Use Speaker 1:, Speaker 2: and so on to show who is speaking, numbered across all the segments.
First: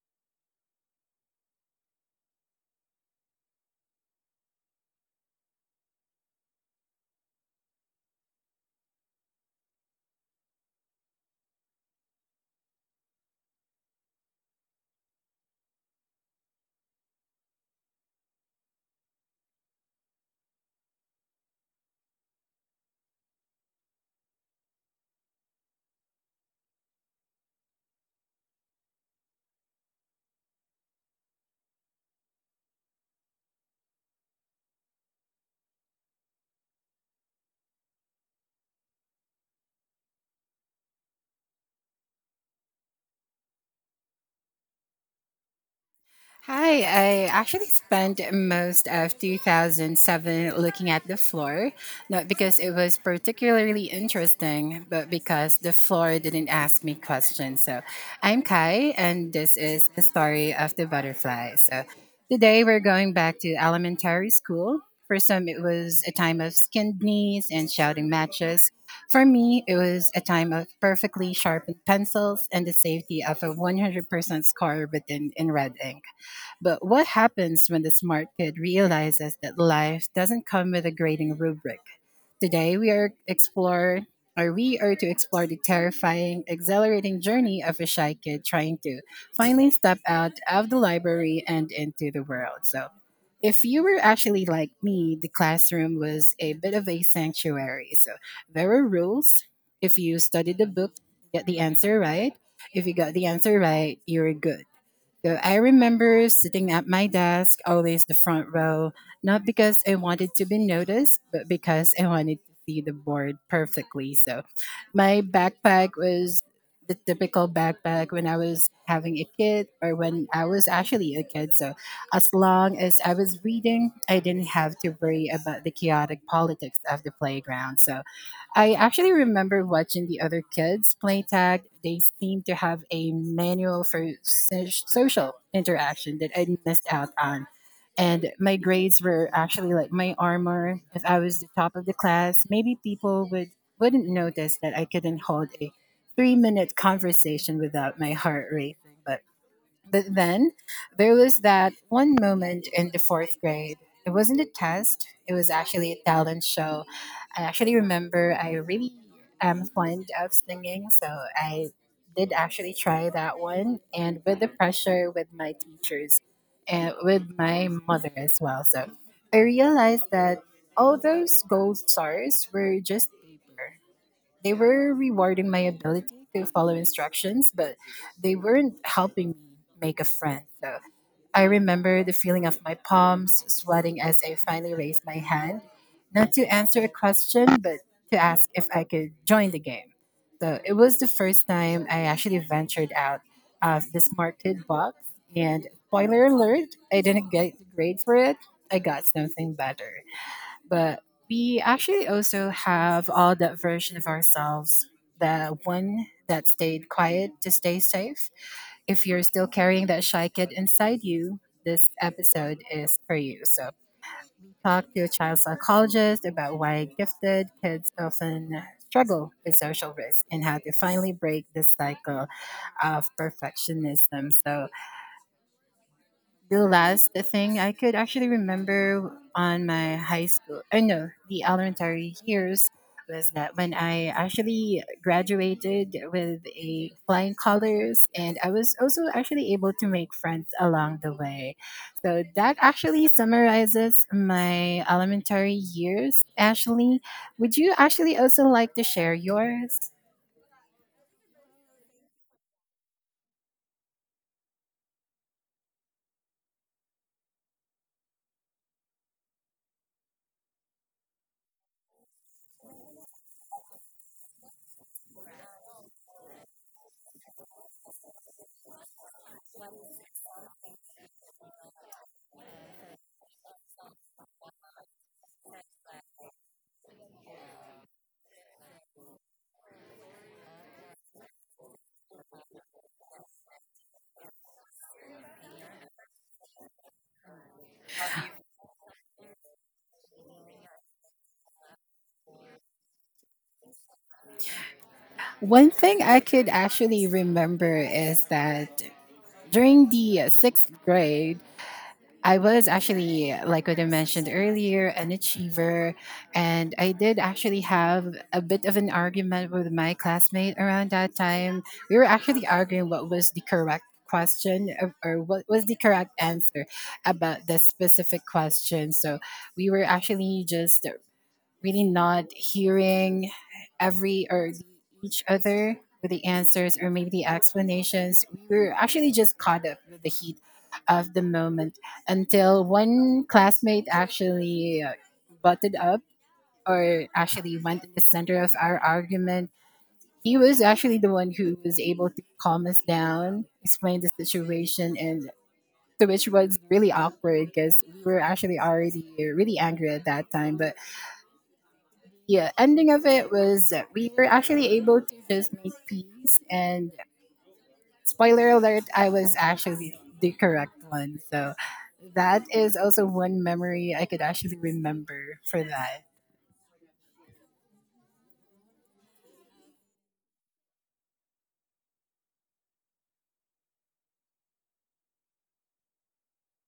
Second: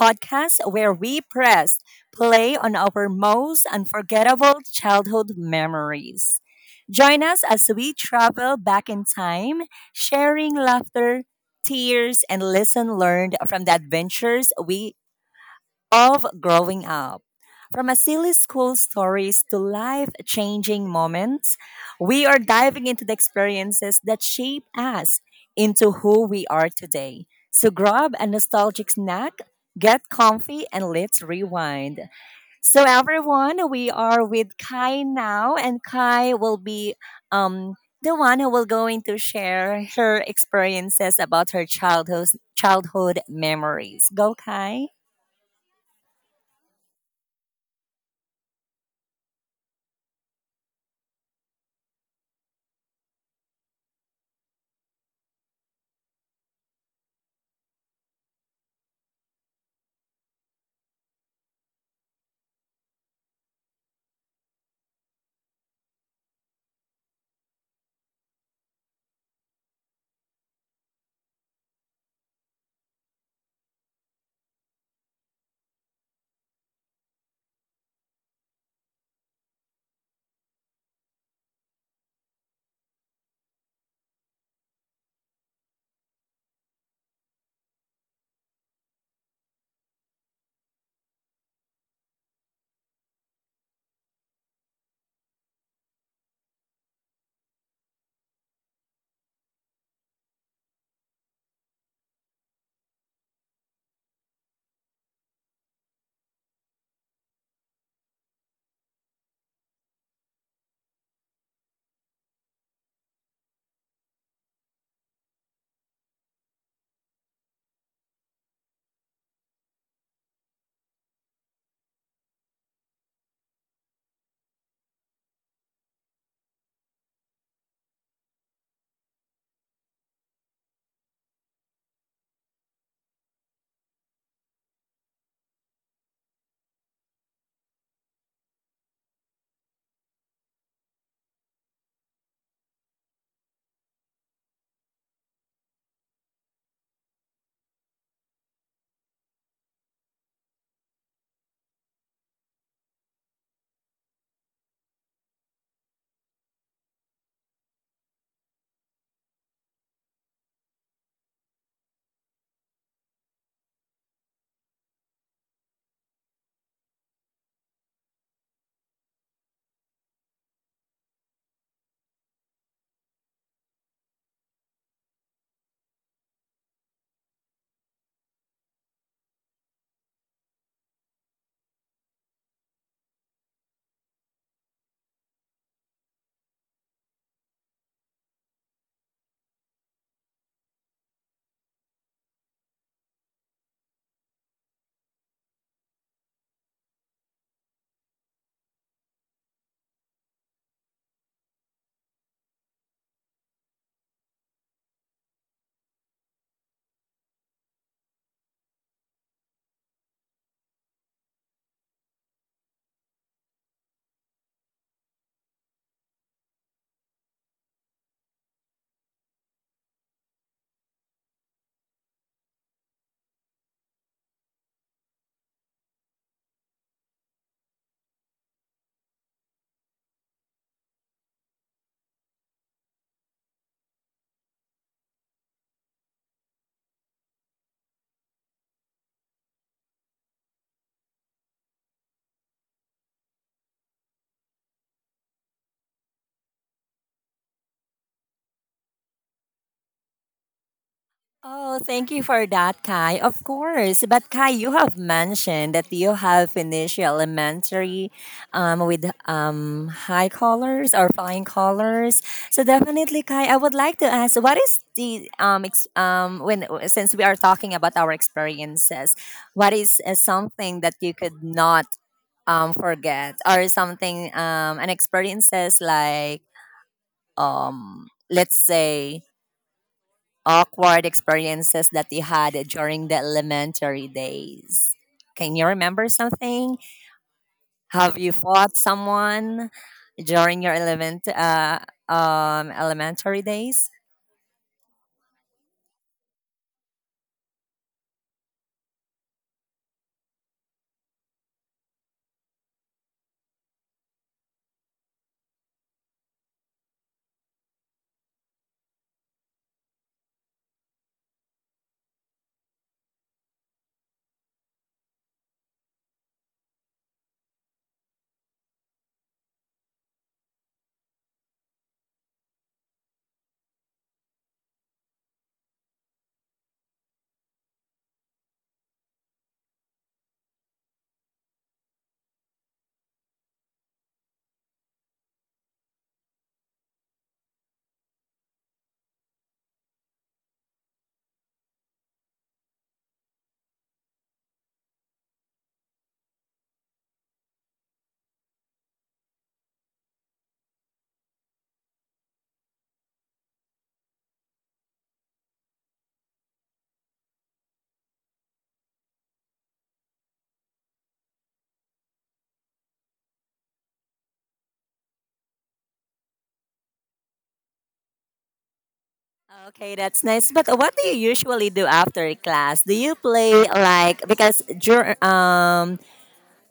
Speaker 1: podcast where we press play on our most unforgettable childhood memories. Join us as we travel back in time, sharing laughter, tears, and lesson learned from the adventures we of growing up. From a silly school stories to life changing moments, we are diving into the experiences that shape us into who we are today. So grab a nostalgic snack, get comfy, and let's rewind. So, everyone, we are with Kai now, and Kai will be um, the one who will going to share her experiences about her childhood memories. Go, Kai.
Speaker 2: Hi, I actually spent most of 2007 looking at the floor, not because it was particularly interesting, but because the floor didn't ask me questions. So I'm Kai, and this is the story of the butterfly. So today we're going back to elementary school. For some, it was a time of skinned knees and shouting matches. For me, it was a time of perfectly sharpened pencils and the safety of a 100% score written in red ink. But what happens when the smart kid realizes that life doesn't come with a grading rubric? Today we are explore or we are to explore the terrifying, exhilarating journey of a shy kid trying to finally step out of the library and into the world. So if you were actually like me, the classroom was a bit of a sanctuary. So there were rules. If you studied the book, get the answer right. If you got the answer right, you were good. So I remember sitting at my desk, always the front row, not because I wanted to be noticed, but because I wanted to see the board perfectly. So my backpack was the typical backpack when I was having a kid or when I was actually a kid. So as long as I was reading, I didn't have to worry about the chaotic politics of the playground. So I actually remember watching the other kids play tag. They seemed to have a manual for social interaction that I missed out on. And my grades were actually like my armor. If I was the top of the class, maybe people would wouldn't notice that I couldn't hold a 3 minute conversation without my heart racing. But then there was that one moment in the fourth grade. It wasn't a test, it was actually a talent show. I actually remember I really am fond of singing, so I did actually try that one and with the pressure with my teachers and with my mother as well. So I realized that all those gold stars were just paper. They were rewarding my ability to follow instructions, but they weren't helping me make a friend. So I remember the feeling of my palms sweating as I finally raised my hand, not to answer a question, but to ask if I could join the game. So it was the first time I actually ventured out of this market box. And spoiler alert, I didn't get the grade for it. I got something better, but we actually also have all that version of ourselves, the one that stayed quiet to stay safe. If you're still carrying that shy kid inside you, this episode is for you. So talk to a child psychologist about why gifted kids often struggle with social risk and how to finally break this cycle of perfectionism. So the last thing I could actually remember on my high school, I no, the elementary years was that when I actually graduated with a flying colors and I was also actually able to make friends along the way. So that actually summarizes my elementary years. Ashley, would you actually also like to share yours?
Speaker 1: Oh, thank you for that, Kai. Of course. But Kai, you have mentioned that you have finished your elementary with high colors or flying colors. So definitely, Kai, I would like to ask, what is the, when since we are talking about our experiences, what is something that you could not forget, or something, an experiences like, let's say, awkward experiences that you had during the elementary days? Can you remember something? Have you fought someone during your elementary days?
Speaker 2: One thing I could actually remember is that during the sixth grade, I was actually, like what I mentioned earlier, an achiever. And I did actually have a bit of an argument with my classmate around that time. We were actually arguing what was the correct answer about the specific question. So we were actually just really not hearing every or each other with the answers or maybe the explanations. We were actually just caught up with the heat of the moment until one classmate actually butted up or actually went in the center of our argument. He was actually the one who was able to calm us down, explain the situation, and so which was really awkward because we were actually already really angry at that time. But the ending of it was that we were actually able to just make peace. And spoiler alert, I was actually the correct one. So that is also one memory I could actually remember for that.
Speaker 1: Okay, that's nice. But what do you usually do after class? Do you play, like, because dur- um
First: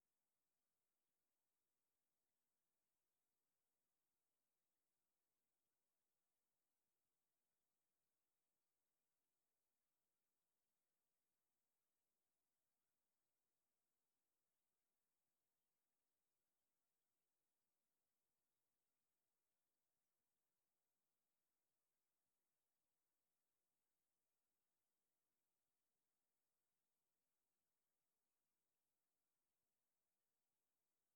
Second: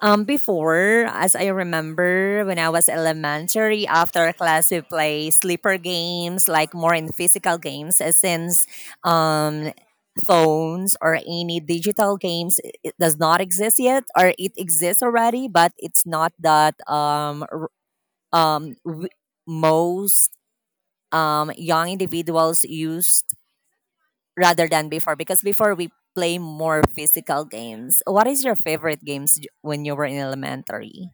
Speaker 1: um before, as I remember, when I was elementary, after class we play sleeper games, like more in physical games, since um phones or any digital games, it does not exist yet, or it exists already but it's not that um w- most young individuals used rather than before, because before we play more physical games. What is your favorite games when you were in elementary?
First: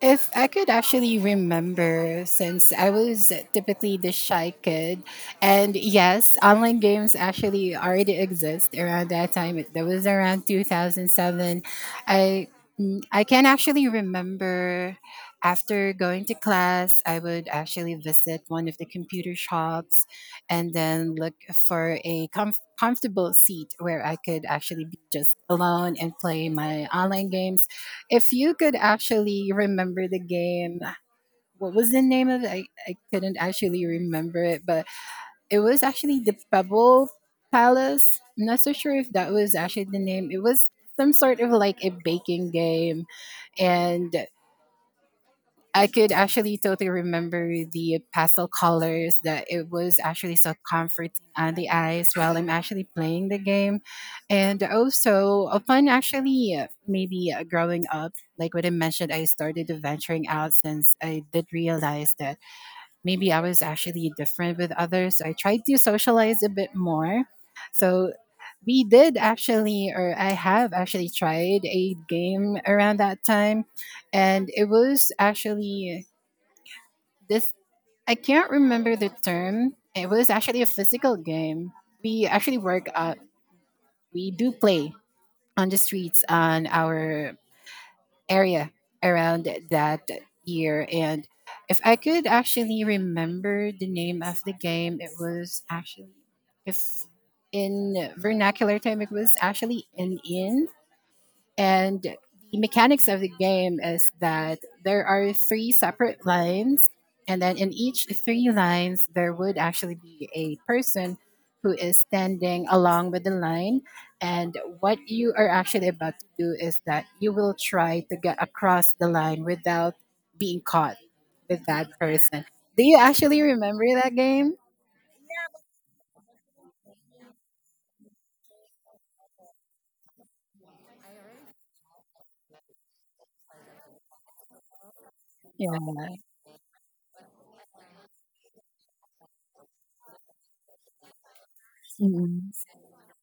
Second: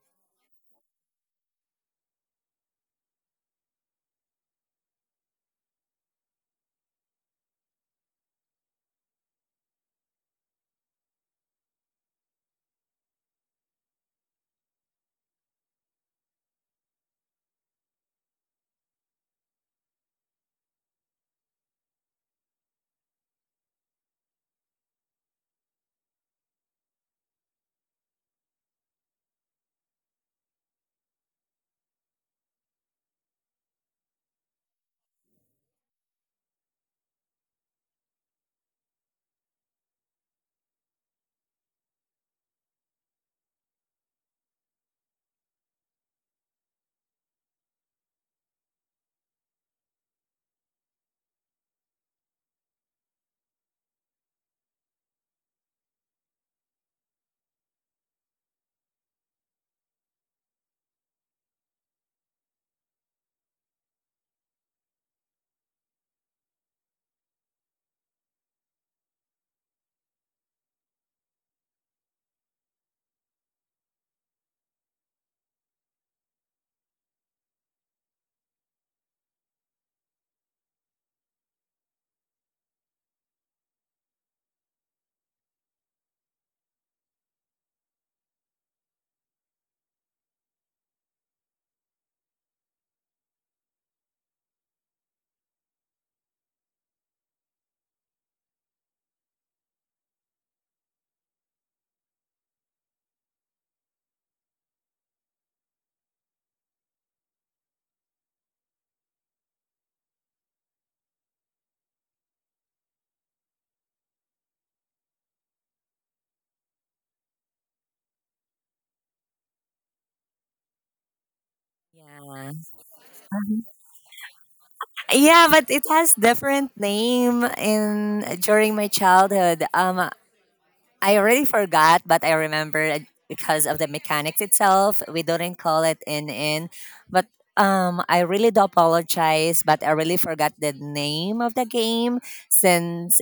Speaker 2: If I could actually remember, since I was typically the shy kid, and yes, online games actually already exist around that time. That was around 2007. I I can actually remember after going to class, I would actually visit one of the computer shops and then look for a comfortable seat where I could actually be just alone and play my online games. If you could actually remember the game, what was the name of it? I couldn't actually remember it, but it was actually the Pebble Palace. I'm not so sure if that was actually the name. It was some sort of like a baking game, and I could actually totally remember the pastel colors that it was actually so comforting on the eyes while I'm actually playing the game. And also, upon actually maybe growing up, like what I mentioned, I started venturing out since I did realize that maybe I was actually different with others. So I tried to socialize a bit more. So we did actually, or I have actually tried a game around that time, and it was actually this. I can't remember the term. It was actually a physical game. We actually work out. We do play on the streets on our area around that year. And if I could actually remember the name of the game, it was actually, if in vernacular term, it was actually an in. And the mechanics of the game is that there are three separate lines, and then in each three lines, there would actually be a person who is standing along with the line. And what you are actually about to do is that you will try to get across the line without being caught with that person.
Speaker 1: Yeah.
Speaker 2: Do you actually remember that game?
Speaker 1: Yeah, but it has different name in during my childhood. I already forgot, but I remember it because of the mechanics itself. We didn't
Speaker 2: Yeah.
Speaker 1: call it in, but I really do apologize, but I really forgot the name of the game
Speaker 2: Mhm.
Speaker 1: since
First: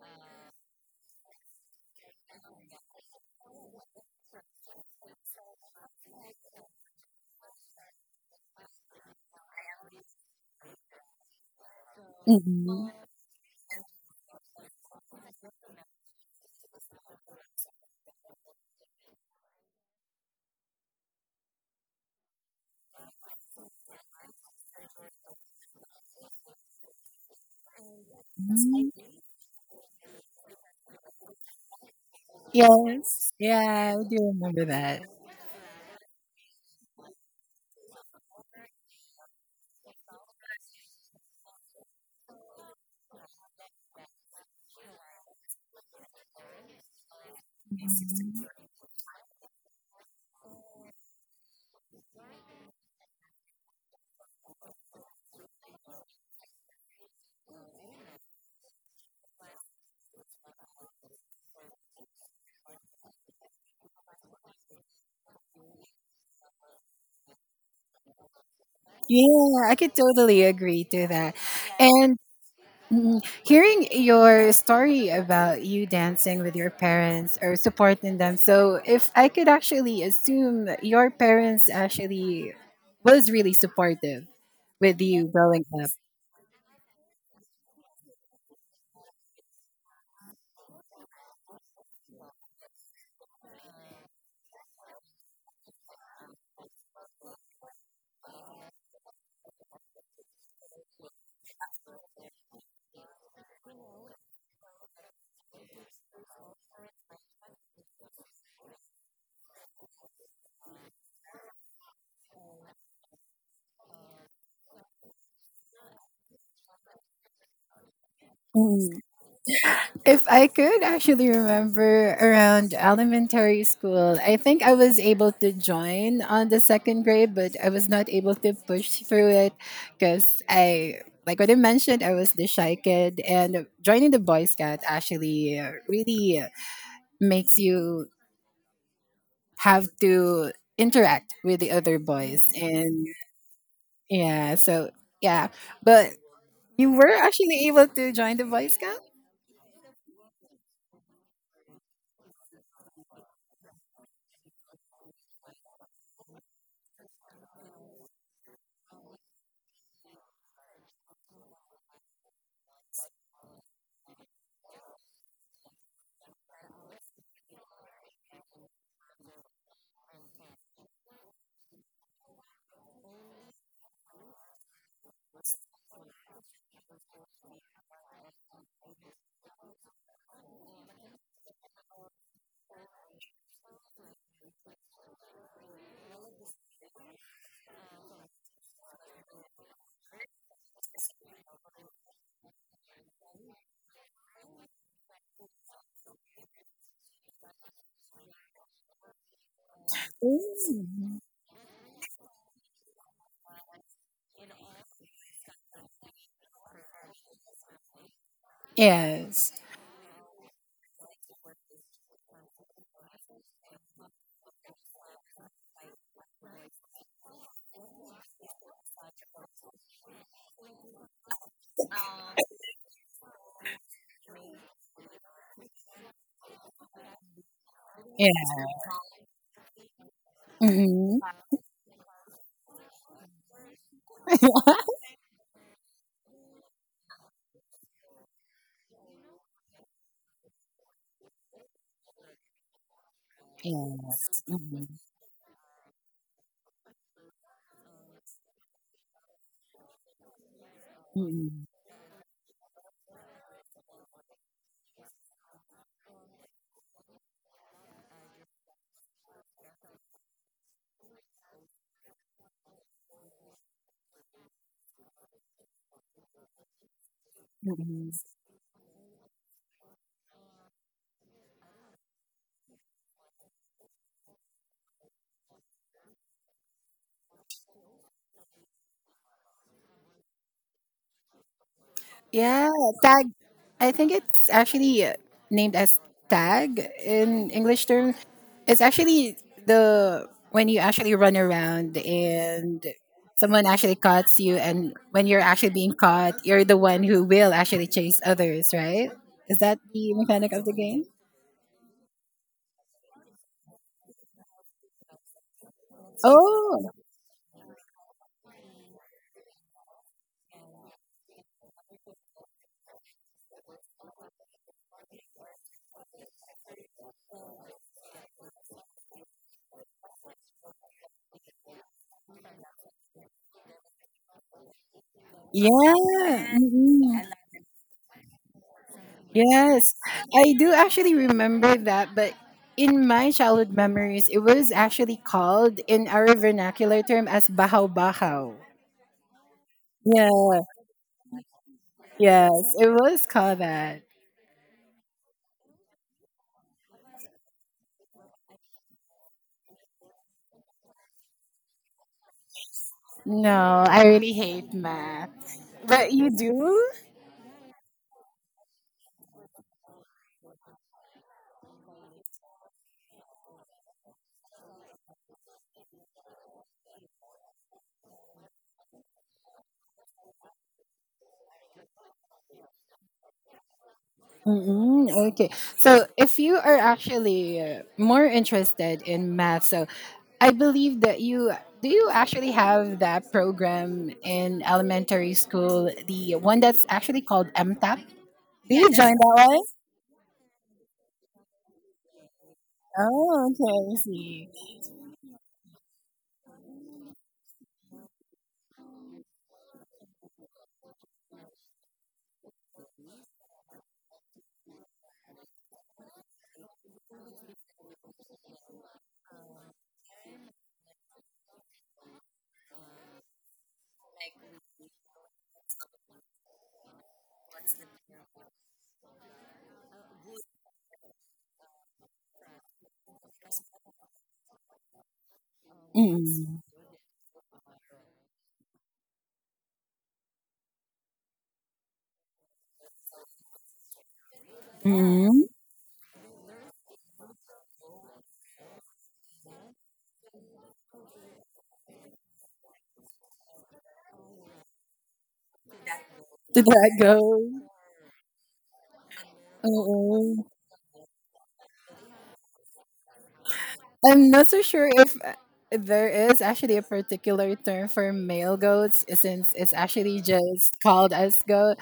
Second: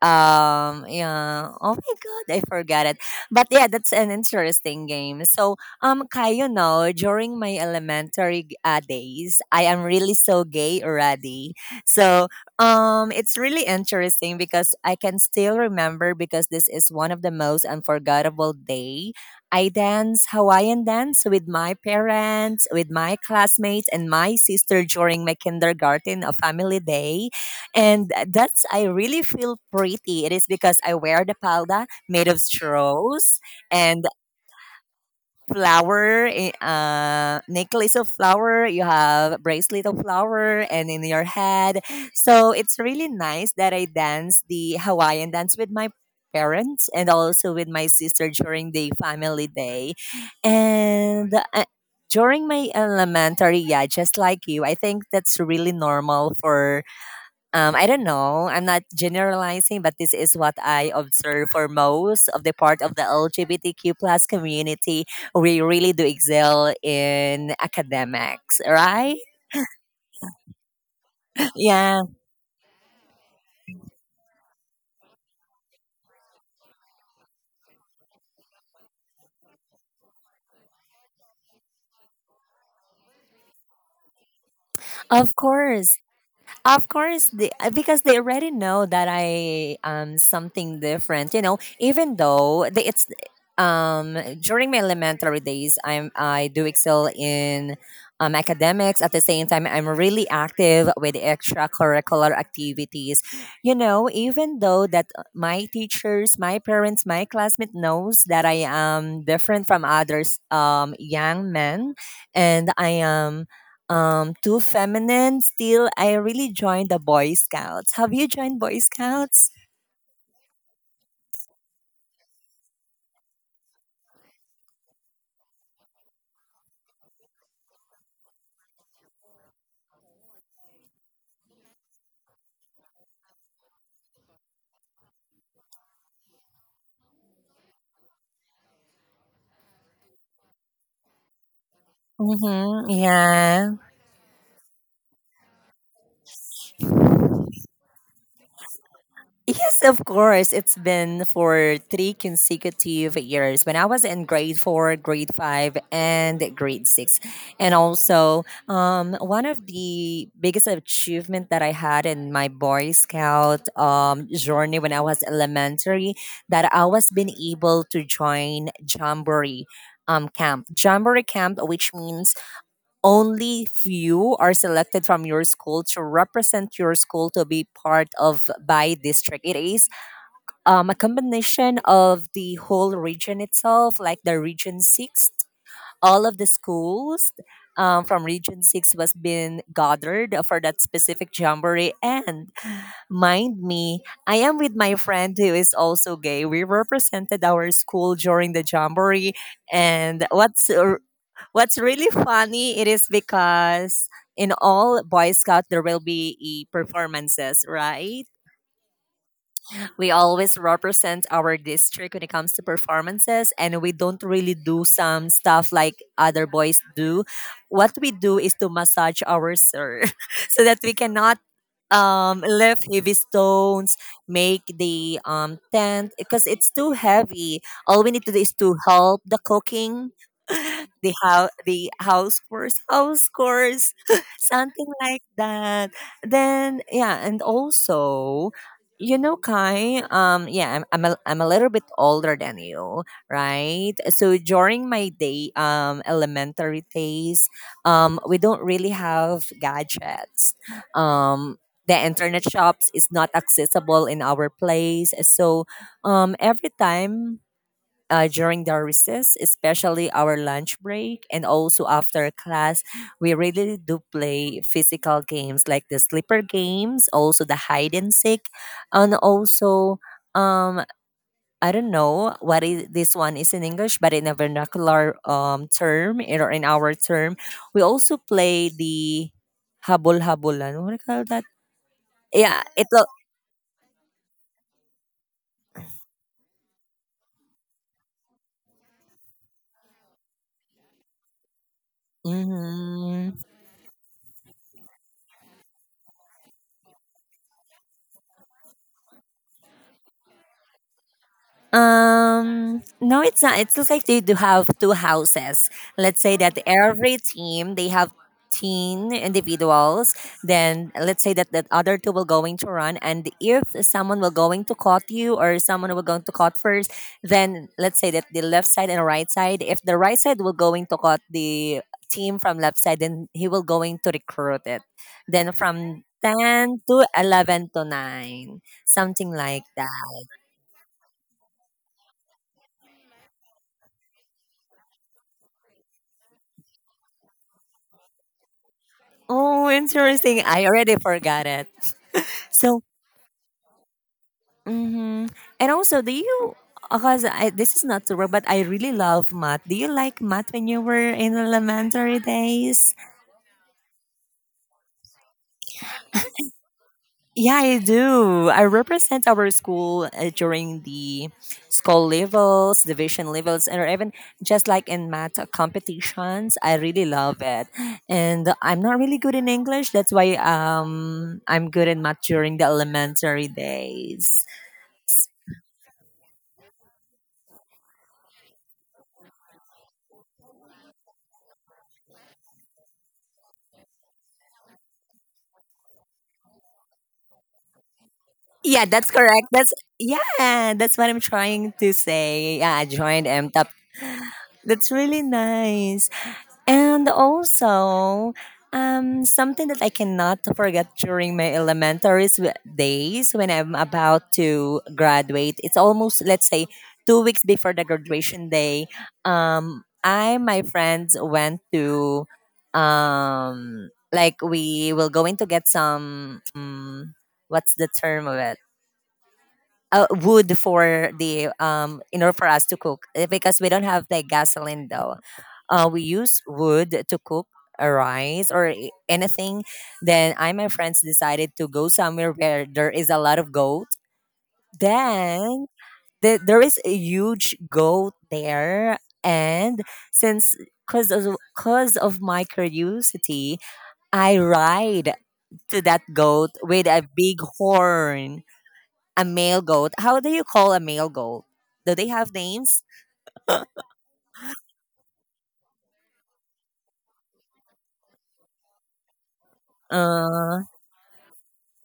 Speaker 1: yeah, oh my god, I forgot it. But yeah, that's an interesting game. So Kai, you know, during my elementary days, I am really so gay already. So
Speaker 2: Mhm.
Speaker 1: it's really interesting, because I can still remember, because this is one of the most unforgettable day, I dance Hawaiian dance with my parents, with my classmates and my sister during my kindergarten, a family day. And that's, I
Speaker 2: Mhm.
Speaker 1: really feel pretty. It is because I wear the palda made of
Speaker 2: Yes.
Speaker 1: straws
Speaker 2: Yeah,
Speaker 1: and
Speaker 2: I do remember that.
Speaker 1: flower, necklace of flower. You have bracelet of flower and in your head. So it's really nice that I dance the Hawaiian dance with my parents and also with my sister during the family day. And during my elementary, yeah, just like you, I think that's really normal for, I don't know. I'm not generalizing, but this is what I observe for most of the part of the LGBTQ plus community. We really do excel in academics, right?
Speaker 2: Yeah, I could totally agree to that.
Speaker 1: Yeah,
Speaker 2: And mm, hearing your story about you dancing with your parents or supporting them. So, if I could actually assume that your parents actually was really supportive with you
Speaker 1: of
Speaker 2: growing up.
Speaker 1: course. Of course, they, because they already know that I am something different. You know, even though the, it's during my elementary days, I do excel in academics. At the same time, I'm really active with extracurricular activities. You know, even though that my teachers, my parents, my classmate knows that I am different from others, young men, and I am too feminine. Still, I really joined the Boy Scouts. Have you joined Boy
Speaker 2: Mm.
Speaker 1: Scouts?
Speaker 2: If I could actually remember around elementary school, I think I was able to join on the second grade, but I was not able to push through it because I, like what I mentioned, I was the shy kid, and joining the Boy Scout actually really makes you have to interact with the other boys,
Speaker 1: Mm-hmm.
Speaker 2: and
Speaker 1: Yeah.
Speaker 2: yeah, so yeah, but you were actually able to join the Boy Scout.
Speaker 1: Yes, of course. It's been for 3 consecutive years when I was in grade 4, grade 5, and grade 6. And also, one of the biggest achievement that I had in my Boy Scout journey when I was elementary, that I was been able to join Jamboree camp. Jamboree camp, which means only few are selected from your school to represent your school to be part of by district. It is a combination of the whole region itself, like the region 6, all of the schools from region 6 was been gathered for that specific jamboree. And mind me, I am with my friend who is also gay. We represented our school during the jamboree, and what's
Speaker 2: Ooh.
Speaker 1: What's really funny it is because in all Boy Scout there will be performances, right?
Speaker 2: Yes.
Speaker 1: We always represent our district when it comes to performances, and we don't really do some stuff like other boys do. What we do is to massage our sir so that we cannot lift heavy stones, make the tent because it's too heavy. All we need to
Speaker 2: Yeah.
Speaker 1: do is to help the cooking the
Speaker 2: Mhm.
Speaker 1: how the house chores something like that. Then yeah, and also, you know, Kai, yeah, I'm a little bit older than you, right? So
Speaker 2: Yes.
Speaker 1: during
Speaker 2: Mhm.
Speaker 1: my day, elementary days, we don't really have gadgets, um
Speaker 2: Mhm.
Speaker 1: the internet shops is not accessible in our place. So every time during the recess, especially our lunch break, and also after class, we really do play physical games like the slipper games, also the hide
Speaker 2: Mhm.
Speaker 1: and seek, and also um, I don't know what is this one is in English, but in a vernacular term or in our term, we also play the habol habulan. What do you call that? Yeah,
Speaker 2: Yeah,
Speaker 1: it.
Speaker 2: tag. I think it's actually named as tag in English term. It's actually the when you actually run around and
Speaker 1: Mm-hmm.
Speaker 2: someone actually cuts you, and when you're actually being caught, you're the one who will actually chase others, right? Is that the mechanic of the game?
Speaker 1: No, it's not. It's just like they do have two houses. Let's say that
Speaker 2: Oh,
Speaker 1: every team they have 10 individuals. Then let's say that that other two will going to run, and if someone will going to caught you or someone will going to caught first, then let's say that the left side and right side. If the right side will going to caught the team from left side, then he will going to recruit it. Then from
Speaker 2: yeah.
Speaker 1: ten to
Speaker 2: Mhm.
Speaker 1: eleven to 9, something like
Speaker 2: Yes,
Speaker 1: that.
Speaker 2: I do actually remember that, but in my childhood memories, it was actually called in our vernacular term as bahaw bahaw.
Speaker 1: Oh,
Speaker 2: Yeah,
Speaker 1: interesting. I already forgot it.
Speaker 2: yes,
Speaker 1: So,
Speaker 2: it was called that.
Speaker 1: hmm and also, do you? Because I, this is not to work, but I really love math. Do you like math when you were in elementary days?
Speaker 2: No, I really hate math. But you do?
Speaker 1: Yeah, I do. I represent our school during the school levels, division levels, and or even just like in math competitions. I really love it. And I'm not really good in English. That's why I'm good in math during the elementary days.
Speaker 2: Mm-mm, okay. So, if you are actually more interested in math, so I believe that you do you actually have that program in elementary school, the one that's actually called MTAP? Did
Speaker 1: Yeah,
Speaker 2: you
Speaker 1: that's
Speaker 2: join that
Speaker 1: correct.
Speaker 2: one?
Speaker 1: That's yeah, that's what I'm trying to say. Yeah, I joined
Speaker 2: Oh,
Speaker 1: MTAP.
Speaker 2: okay. I see.
Speaker 1: That's really nice. And also, something that I cannot forget during my days when I'm about to graduate. It's almost, let's say, 2 weeks before the graduation day. I my friends went to, like we will going to get some, what's the term of it? Wood, for the in order for us to cook. Because we don't have like gasoline though. We use
Speaker 2: Mm.
Speaker 1: wood to cook a rice or anything. Then I and my friends decided to go somewhere where there is a lot of goat.
Speaker 2: Mm.
Speaker 1: Then the, there is a huge goat there, and since cause of my curiosity, I ride to that goat
Speaker 2: Did
Speaker 1: with
Speaker 2: that
Speaker 1: a
Speaker 2: go?
Speaker 1: big horn, a male goat. How do you
Speaker 2: Mm-mm.
Speaker 1: call a male goat? Do they have names?
Speaker 2: I'm not so sure if there is actually a particular term for male goats eh, since it's actually
Speaker 1: Uh,
Speaker 2: just called as goat.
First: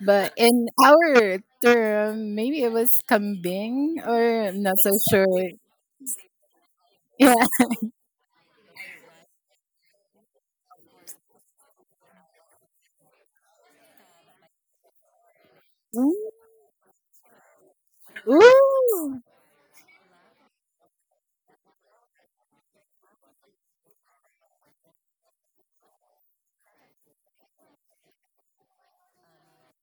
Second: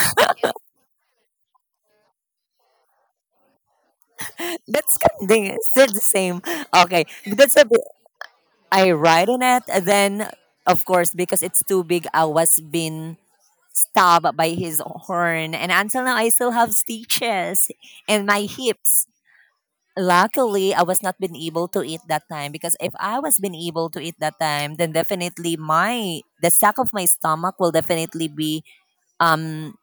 Speaker 2: But in our term, maybe it was kambing or I'm not so
Speaker 1: that's kind
Speaker 2: sure.
Speaker 1: of still the same. Okay,
Speaker 2: Yeah.
Speaker 1: that's a bit. I ride on it, and then of course, because it's too big, I was been stabbed by his horn, and until now I
Speaker 2: Mm.
Speaker 1: still have stitches in my hips.
Speaker 2: Ooh.
Speaker 1: Luckily, I was not been able to eat that time, because if I was been able to eat that time, then definitely my the sack of my stomach will definitely be um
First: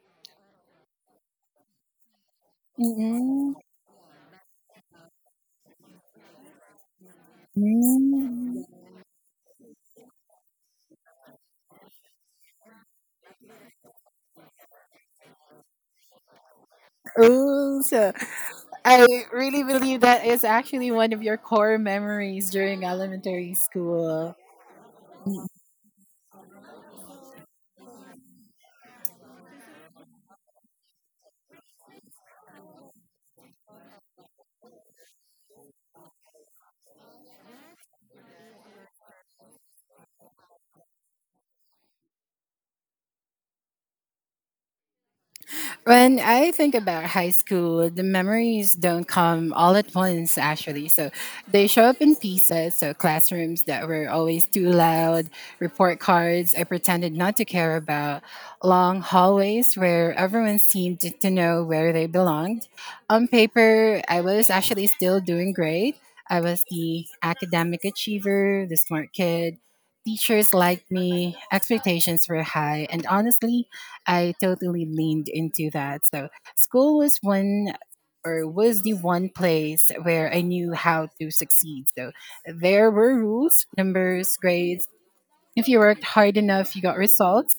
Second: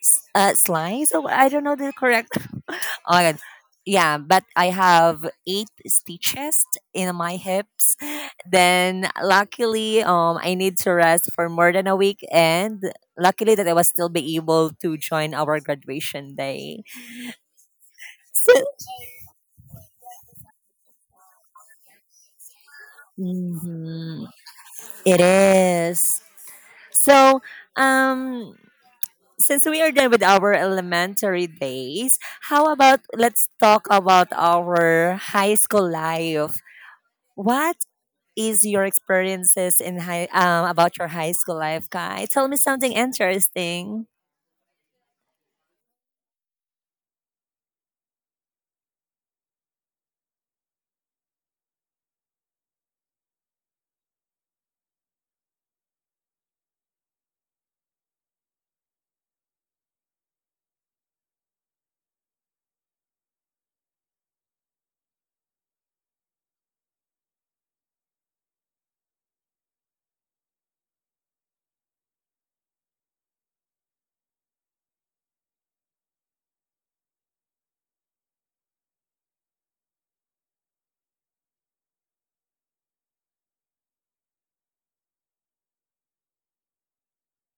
Speaker 1: slice. Oh, I don't know the correct. Oh my god.
Speaker 2: Mm-mm.
Speaker 1: Yeah, but I have 8 stitches in my hips.
Speaker 2: Mm.
Speaker 1: Then luckily, I need to rest for more than a week, and luckily that I was still be able to join our graduation day.
Speaker 2: Ooh. So
Speaker 1: So.
Speaker 2: I really believe that is actually one of your core memories during elementary
Speaker 1: Mhm.
Speaker 2: school.
Speaker 1: It is. So, um, since we are done with our elementary days, how about let's talk about our high school life? What is your experiences in high, about your high school life, Kai? Tell me something interesting.
Speaker 2: When I think about high school, the memories don't come all at once, actually. So they show up in pieces. So classrooms that were always too loud, report cards I pretended not to care about, long hallways where everyone seemed to know where they belonged. On paper, I was actually still doing great. I was the academic achiever, the smart kid. Teachers liked me, expectations were high, and honestly, I totally leaned into that. So school was one or was the one place where I knew how to succeed. So there were rules, numbers, grades. If you worked hard enough, you got results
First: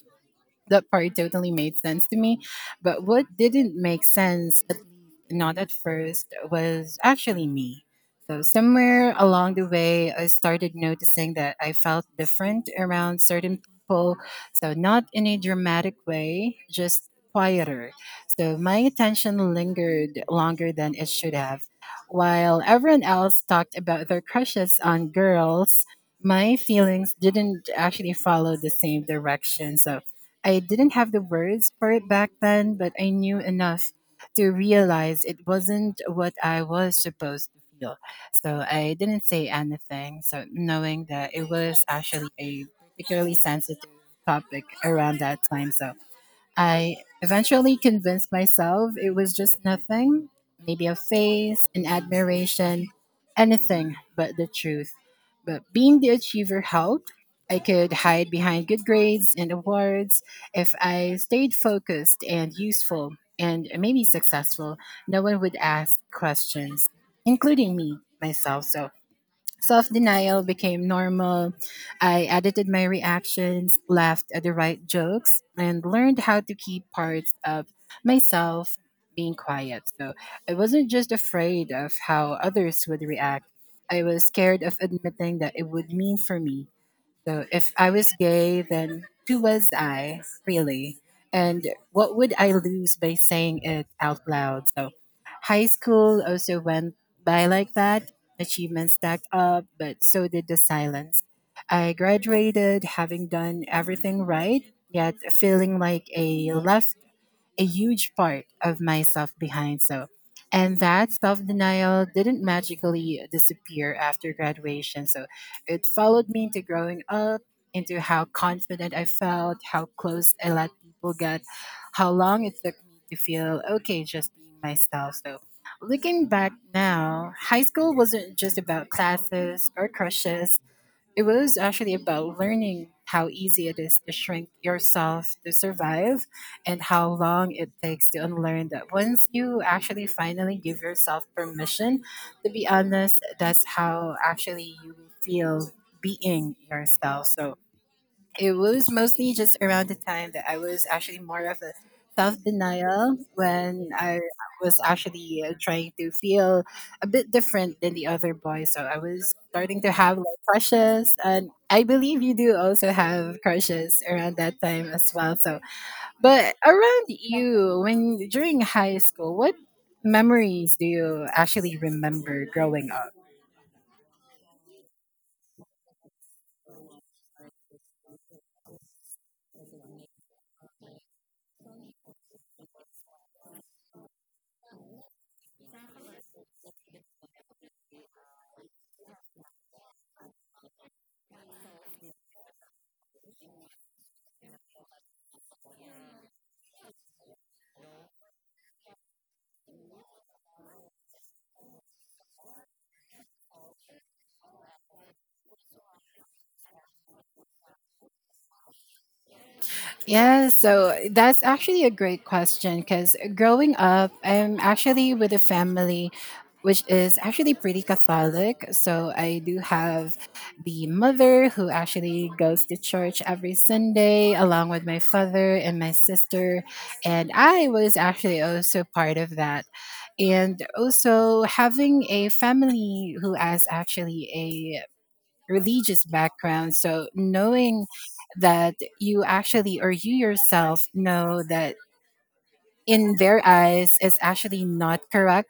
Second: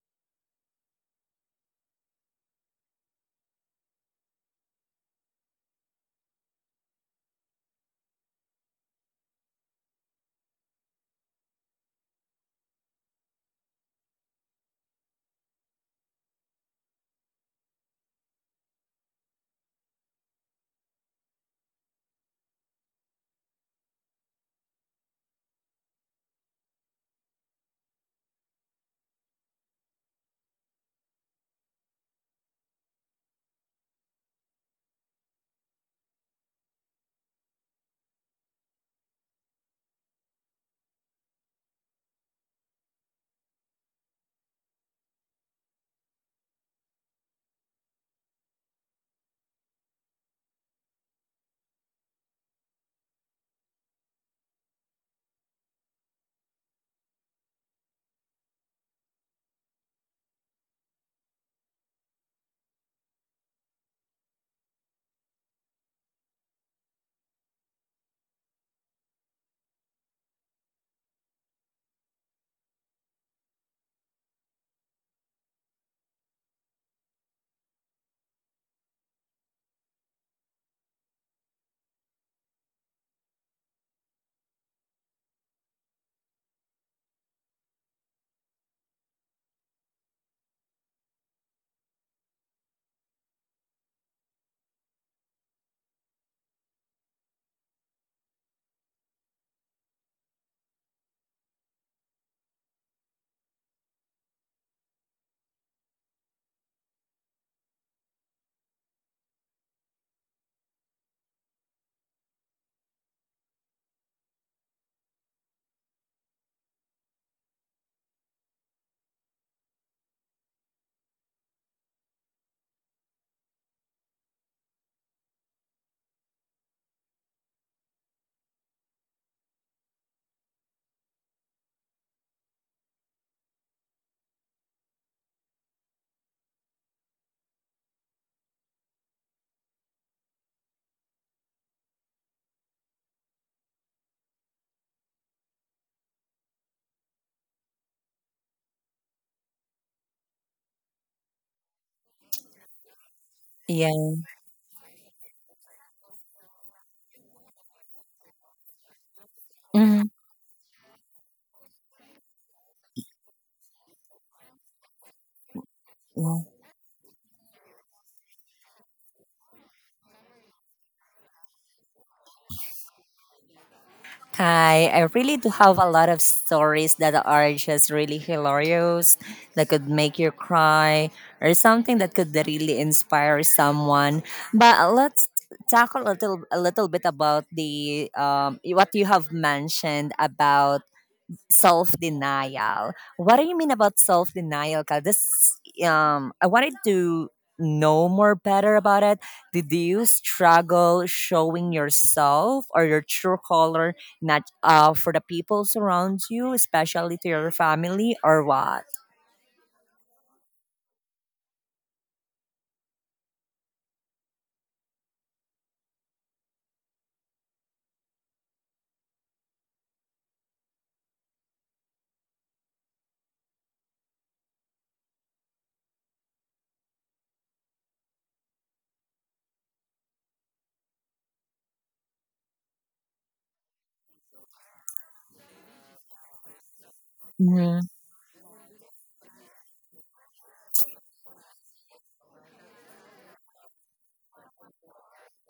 Speaker 2: that part totally made sense to me. But what didn't make sense, at least not at first, was actually me. So somewhere along the way, I started noticing that I felt different around certain people. So not in a dramatic way, just quieter. So my attention lingered longer than it should have. While everyone else talked about their crushes on girls, my feelings didn't actually follow the same direction. So I didn't have the words for it back then, but I knew enough to realize it wasn't what I was supposed to feel. So I didn't say anything. So knowing that it was actually a particularly sensitive topic around that time. So I eventually convinced myself it was just nothing, maybe a phase, an admiration, anything but the truth. But being the achiever helped. I could hide behind good grades and awards if I stayed focused and useful and maybe successful. No one would ask questions, including me myself. So self denial became normal. I edited my reactions, laughed at the right jokes, and learned how to keep parts of myself being quiet. So I wasn't just afraid of how others would react, I was scared of admitting that it would mean for me. So if I was gay, then who was I, really? And what would I lose by saying it out loud? So high school also went by like that. Achievements stacked up, but so did the silence. I graduated having done everything right, yet feeling like a left a huge part of myself behind. So, and that self denial didn't magically disappear after graduation. So, it followed me into growing up, into how confident I felt, how close I let people get, how long it took me to feel okay just being myself. So, looking back now, high school wasn't just about classes or crushes. It was actually about learning how easy it is to shrink yourself to survive and how long it takes to unlearn that. Once you actually finally give yourself permission, to be honest, that's how actually you feel being yourself. So it was mostly just around the time that I was actually more of a self denial when
Speaker 1: Yeah.
Speaker 2: I was actually trying to feel a bit different than the other boys. So I was starting to
Speaker 1: Mhm.
Speaker 2: have like crushes, and I believe you do also have crushes around that time as well. So,
Speaker 1: Yeah.
Speaker 2: but around you, when during high school, what memories do you actually remember growing up?
Speaker 1: Kai, I really do have a lot of stories that are just really hilarious, that could make you cry, or something that could really inspire someone. But let's talk a little bit about the, what you have mentioned about self denial. What do you mean about self denial, Kyle? This I wanted to know more better about it. Did you struggle showing yourself or your true color, not for the people around you, especially to your family, or what?
Speaker 2: Yeah, so that's actually a great question because growing up, I'm actually with a family which is actually pretty Catholic. So I do have the mother who actually goes to church every Sunday, along with my father and my sister. And I was actually also part of that. And also having a family who has actually religious background. So
Speaker 1: Mhm,
Speaker 2: knowing that you actually or you yourself know that in their eyes is actually not correct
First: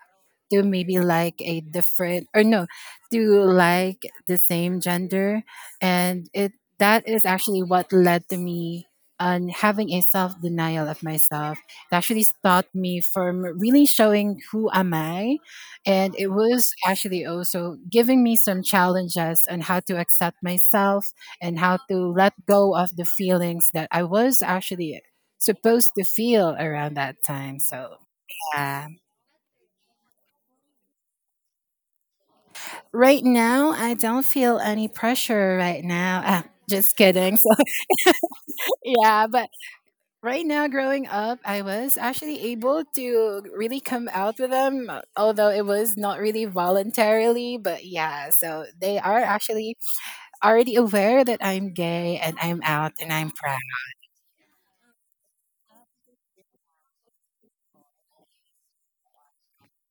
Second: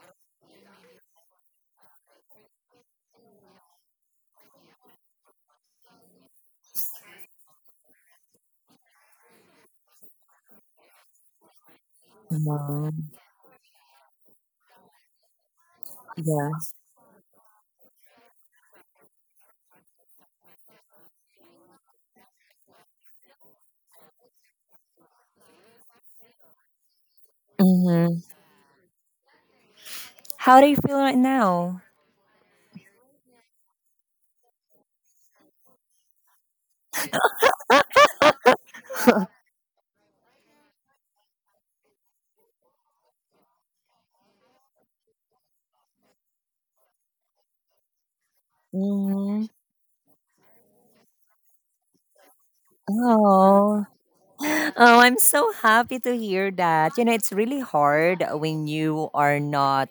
Speaker 2: to maybe like a different or no to like the same gender and it that is actually what led to me on having a self denial of myself. It actually stopped
Speaker 1: mhm,
Speaker 2: me from really showing who am I, and it
Speaker 1: yeah,
Speaker 2: was actually also giving me some challenges on how to accept myself and how to let go of the feelings that I was actually supposed to feel around that time. So
Speaker 1: mhm.
Speaker 2: uh,
Speaker 1: How do you feel right now?
Speaker 2: right now, I don't feel any pressure right now. Ah, just kidding. So yeah, but right now, growing up, I was actually able to really come out with them, although it was not really voluntarily. But yeah, so they are
Speaker 1: Mhm.
Speaker 2: actually already aware that I'm gay and I'm out and I'm proud.
Speaker 1: Oh. Oh, I'm so happy to hear that. It's really hard when you are not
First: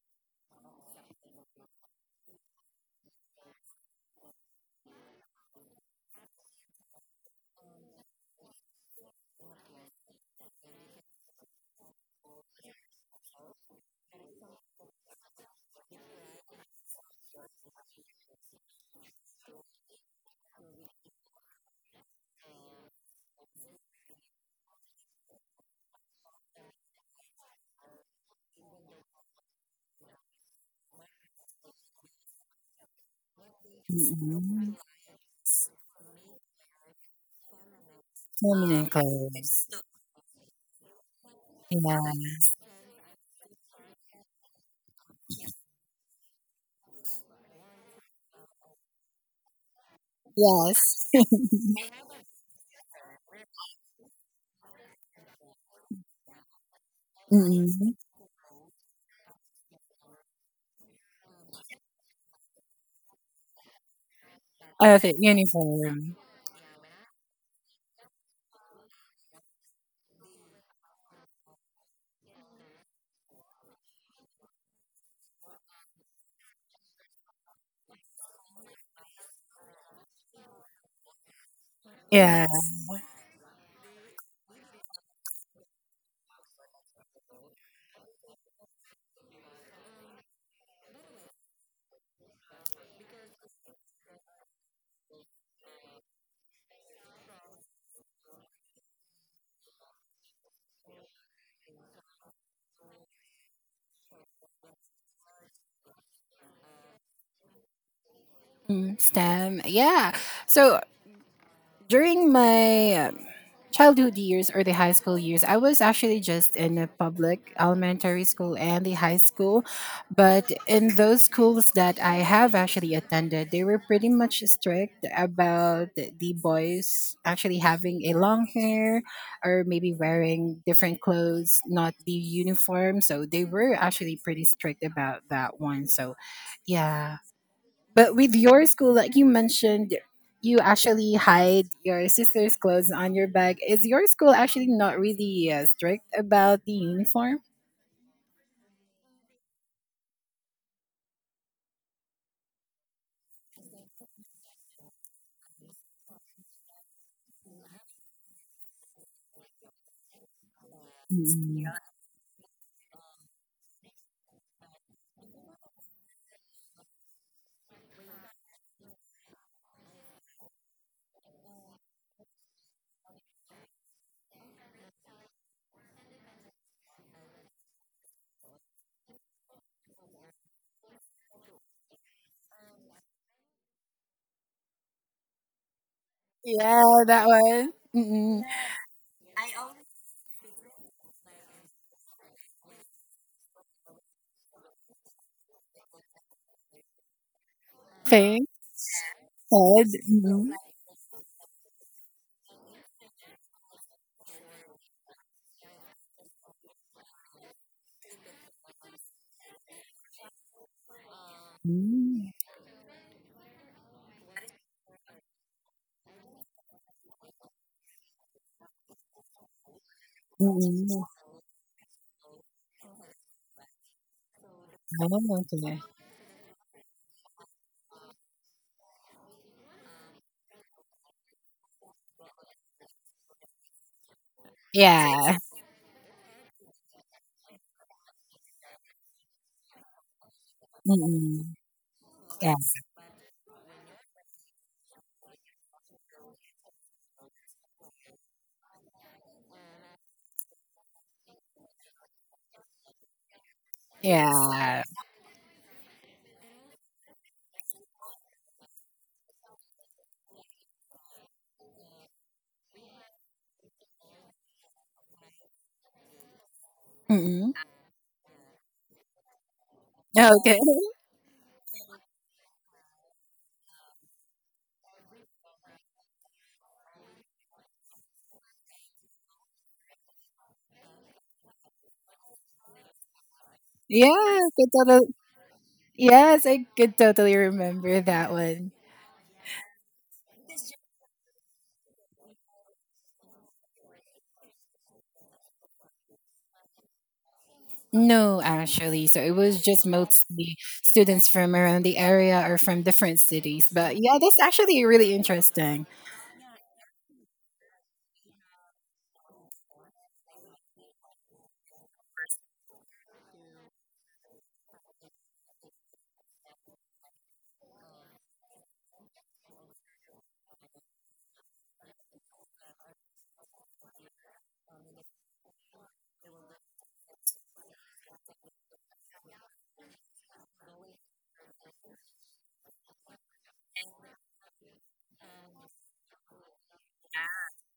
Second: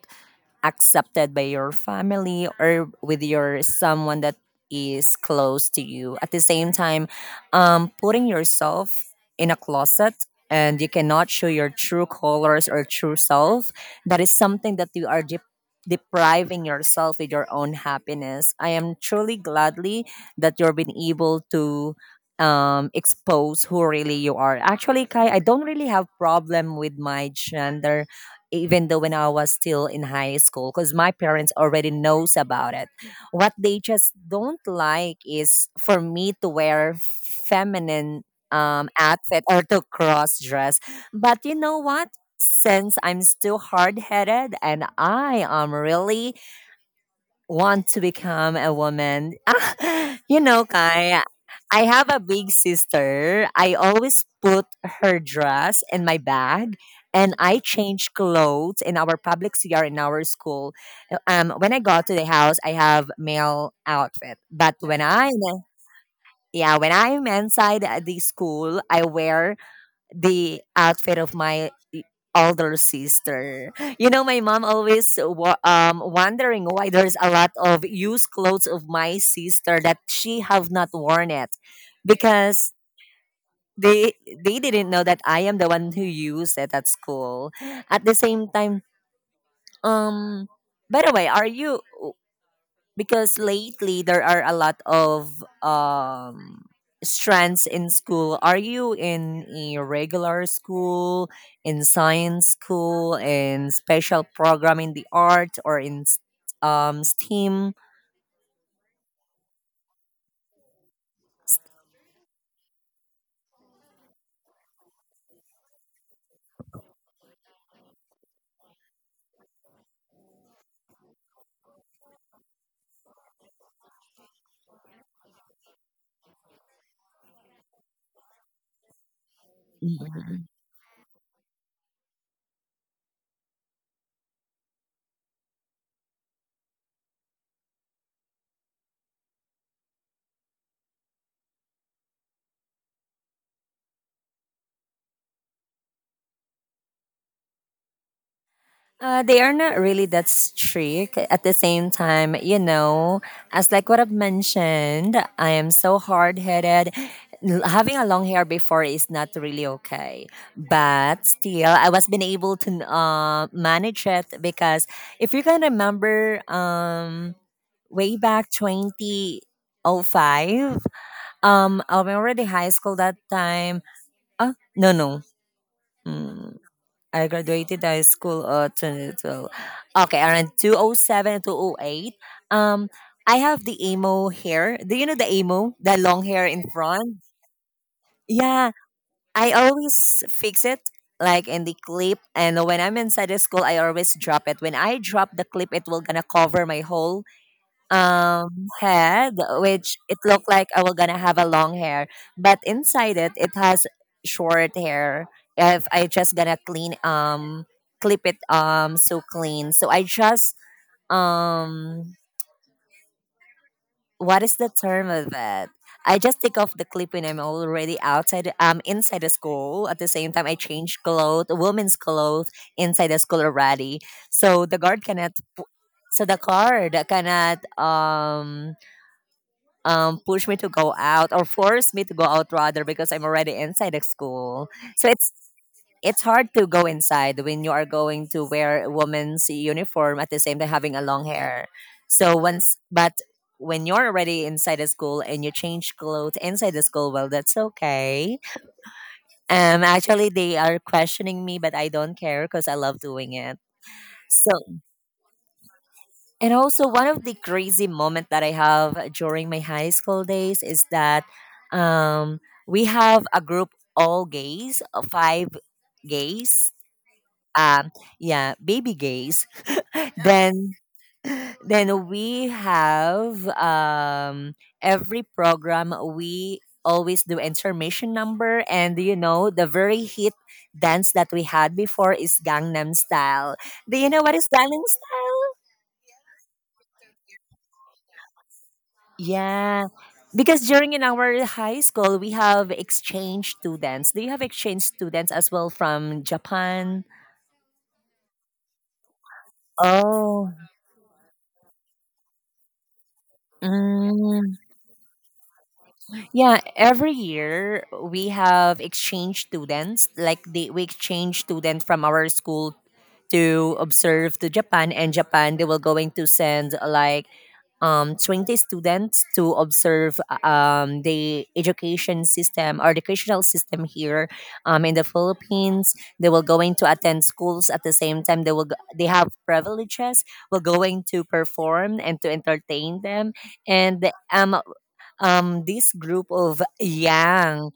Speaker 1: accepted by your family or with your someone that is close to you at the same time, putting yourself in a closet and you cannot show your true colors or true self. That is something that you are depriving yourself with your own happiness. I am truly gladly that you've been able to expose who really you are, actually. Kai, I don't really have problem with my gender even though when I was still in high school, because my parents already knows about it. What they just don't
Speaker 2: Mm-mm.
Speaker 1: like is for me to wear feminine
Speaker 2: Feminine
Speaker 1: outfit or
Speaker 2: clothes.
Speaker 1: to cross dress. But you know
Speaker 2: Yeah.
Speaker 1: what? Since I'm still hard headed and I am really want to become a woman. Ah,
Speaker 2: Yes.
Speaker 1: Kai, I have a big sister. I always put her dress in my bag and I
Speaker 2: Mm-mm.
Speaker 1: change clothes in our public CR in our school. When I got to the house, I have male outfit. But when
Speaker 2: Outfit,
Speaker 1: I
Speaker 2: uniform.
Speaker 1: Yeah, when I'm inside the school, I wear the outfit of my older sister. My mom always wondering why there's a lot of used clothes of my sister that she have not worn it,
Speaker 2: Yeah.
Speaker 1: because they they didn't know that I am the one who used it at school. At the same time, um by the way, are you, because lately there are a lot of strands in school, are you in a regular school, in science school, in special program in the art, or in STEAM?
Speaker 2: Mm, STEM. Yeah. So during my childhood years or the high school years, I was actually just in a public elementary school and the high school. But in those schools that I have actually attended, they were pretty much strict about the boys actually having a long hair or maybe wearing different clothes, not the uniform. So they were actually pretty strict about that one. So, yeah. But with your school, like you mentioned, you actually hide your sister's clothes on your bag. Is your school actually not really strict about the uniform?
Speaker 1: They are not really that strict. At the same time, as like what I've mentioned, I am so hard headed. Having a long hair before is not really okay, but
Speaker 2: Mm.
Speaker 1: still, I was been able to manage it, because if you can remember, way back 2005, I'm already high school that time. No, no. Mm. I graduated high school 2012. Okay, around 207 and 208. Um I have the emo hair. Do you know the emo? The long hair in
Speaker 2: Yeah,
Speaker 1: front?
Speaker 2: that one. Mm-mm.
Speaker 1: Yeah, I always fix it like in the clip, and when I'm inside the school I always drop it. When I drop the clip it will gonna cover my whole
Speaker 2: Thanks,
Speaker 1: head,
Speaker 2: Ted.
Speaker 1: which it looked
Speaker 2: Mm-mm.
Speaker 1: like I was gonna have a long hair, but inside it has short hair. If I just gonna clean, clip it, so clean, so I just, um
Speaker 2: Mm.
Speaker 1: what is the term of it. I just take off the clip when I'm already outside, inside the school. At the same time, I
Speaker 2: Mm-mm.
Speaker 1: change clothes, women's clothes, inside the school already, so
Speaker 2: Oh,
Speaker 1: pu-
Speaker 2: okay.
Speaker 1: the guard cannot, push me to go out or force me to go out rather, because I'm already inside the school. So it's
Speaker 2: Yeah.
Speaker 1: it's hard to go inside when you are going to wear a woman's uniform at the same time having a long
Speaker 2: Mm-mm.
Speaker 1: hair. So
Speaker 2: Yeah.
Speaker 1: once But when you're already inside the school and you change clothes inside the school, well that's okay. Actually they are questioning me, but I don't care because I love doing it. So
Speaker 2: Yeah.
Speaker 1: And also, one of the crazy moment that I have during my high school days is that, um, we have a group, all gays, five gays,
Speaker 2: Mm-mm.
Speaker 1: um, yeah, baby gays.
Speaker 2: Okay.
Speaker 1: Then, then we have, every program we always do information number. And you know the very hit dance that we had before is Gangnam Style. Do you know what
Speaker 2: Yeah,
Speaker 1: is
Speaker 2: could
Speaker 1: Gangnam?
Speaker 2: totally, yes, I could totally remember that one.
Speaker 1: Yeah, because during in our high school we have exchange students. Do you have exchange students as well from Japan?
Speaker 2: No, actually. So it was just
Speaker 1: Oh,
Speaker 2: mostly students from around the area or from different cities. But yeah, that's
Speaker 1: mm,
Speaker 2: actually really interesting.
Speaker 1: yeah. Every year we have exchange students. Like we exchange students from our school to observe to Japan, and Japan they will going to send like, train the students to observe, the education system or educational system here, in the Philippines. They will going to attend schools at the same time. They have privileges. We're going to perform and to entertain them. And, this group of young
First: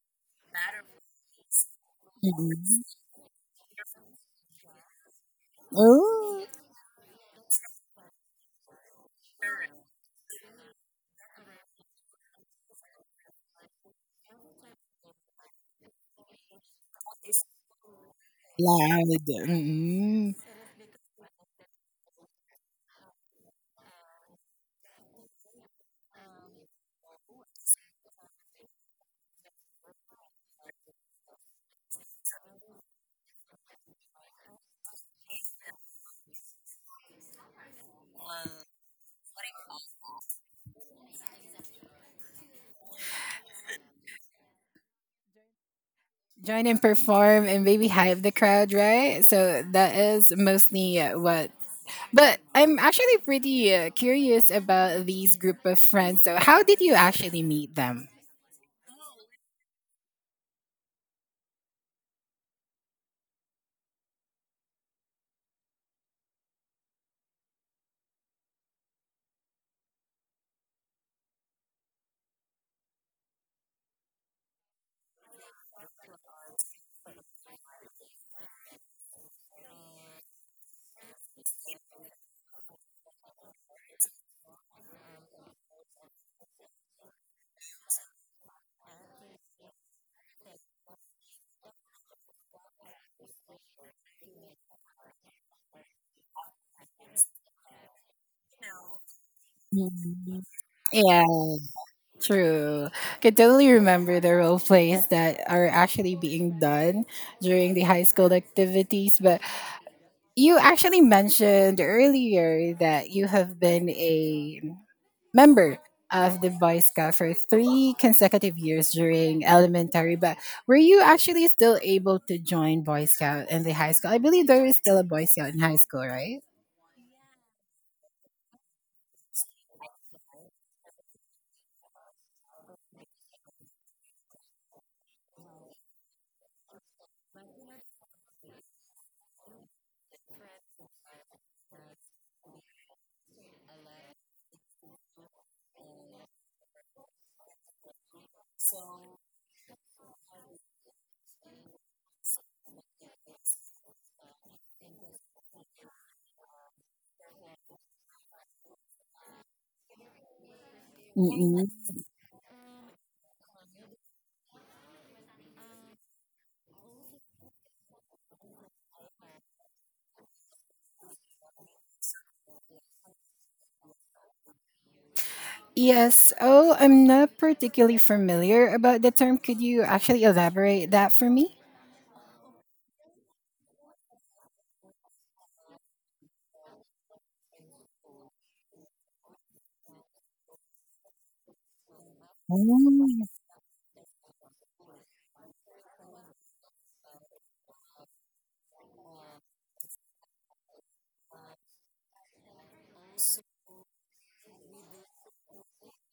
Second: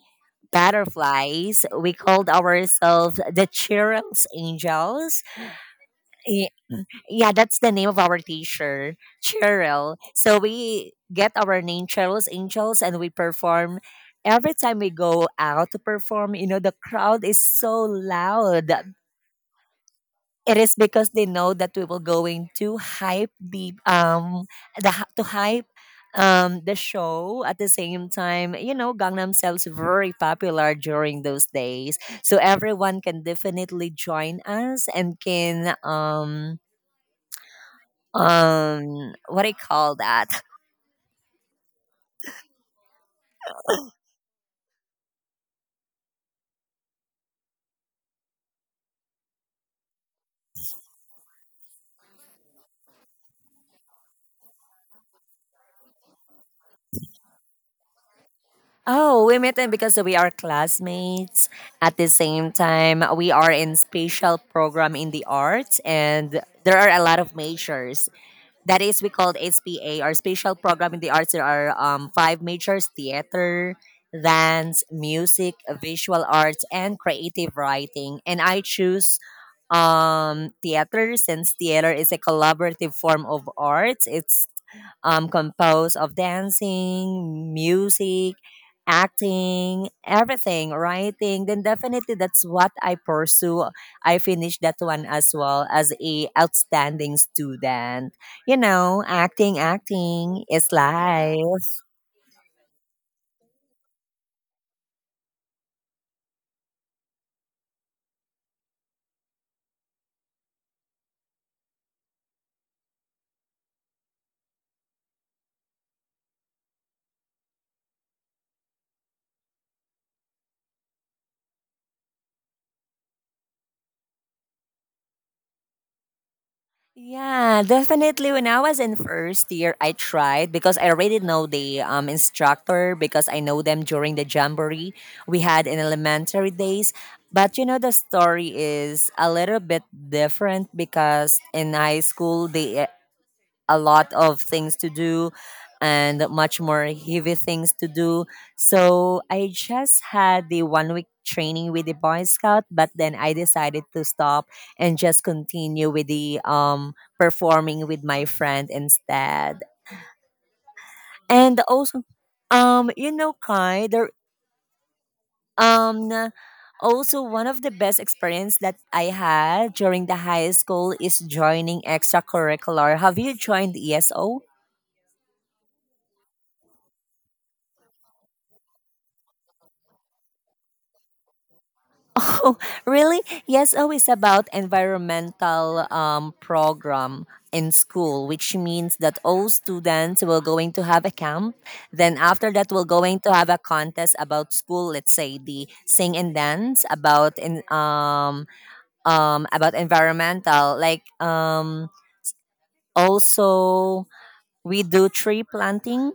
Speaker 1: butterflies, we called
Speaker 2: Mhm.
Speaker 1: ourselves the Cheryl's Angels.
Speaker 2: Oh,
Speaker 1: Eh, yeah, that's the name of our teacher, Cheryl. So we get our name, Cheryl's Angels, and we perform. Every time we go out to perform, the crowd is so loud.
Speaker 2: loud. Mhm.
Speaker 1: It is because they know that we will going to hype to hype the show at the same time. You know, Gangnam Style's very popular during those days, so everyone can definitely join us and can, what I call that.
Speaker 2: Join and perform and maybe hype the crowd, right? So that is mostly what. But I'm actually pretty curious about these group of friends. So how did you actually meet them?
Speaker 1: Oh, we met them because we are classmates. At the same time, we are in special program in the arts and there are a lot of majors. That is we called SPA, or special program in the arts. There are five majors: theater, dance, music, visual arts, and creative writing. And I choose theater, since theater is a collaborative form of arts. It's composed of dancing, music, acting, everything, writing, then definitely that's what I pursue. I finished that one as well as a outstanding student. You know, acting,
Speaker 2: Mhm.
Speaker 1: acting is
Speaker 2: Yeah.
Speaker 1: life.
Speaker 2: True. Can totally remember the role plays that are actually being done during the high school activities. But you actually mentioned earlier that you have been a member of the Boy Scout for 3 consecutive years during elementary. But were you actually still able to join Boy Scout in the high school? I believe there is still a Boy Scout in high school, right?
Speaker 1: Yeah, definitely. When I was in first year, I tried because I already know the instructor, because I know them during the jamboree we had in elementary days. But you know, the story is a little bit different because in high school, the a lot of things to do and much more heavy things to do. So I just had the one week training with the Boy Scout, but then I decided to stop and just continue with the performing with my friend instead. And also, Kai, there, um also one of the best experience that I had during the high school is joining extracurricular. Have you joined ESO?
Speaker 2: Yes. Oh, I'm not particularly familiar about the term. Could you actually elaborate that for me?
Speaker 1: Oh, really? Yes, always about environmental, program in school, which means that all students will going to have a camp. Then after that, we're going
Speaker 2: Mm.
Speaker 1: to have a contest about school. Let's say the sing and dance about in, about environmental. Like also we do tree planting,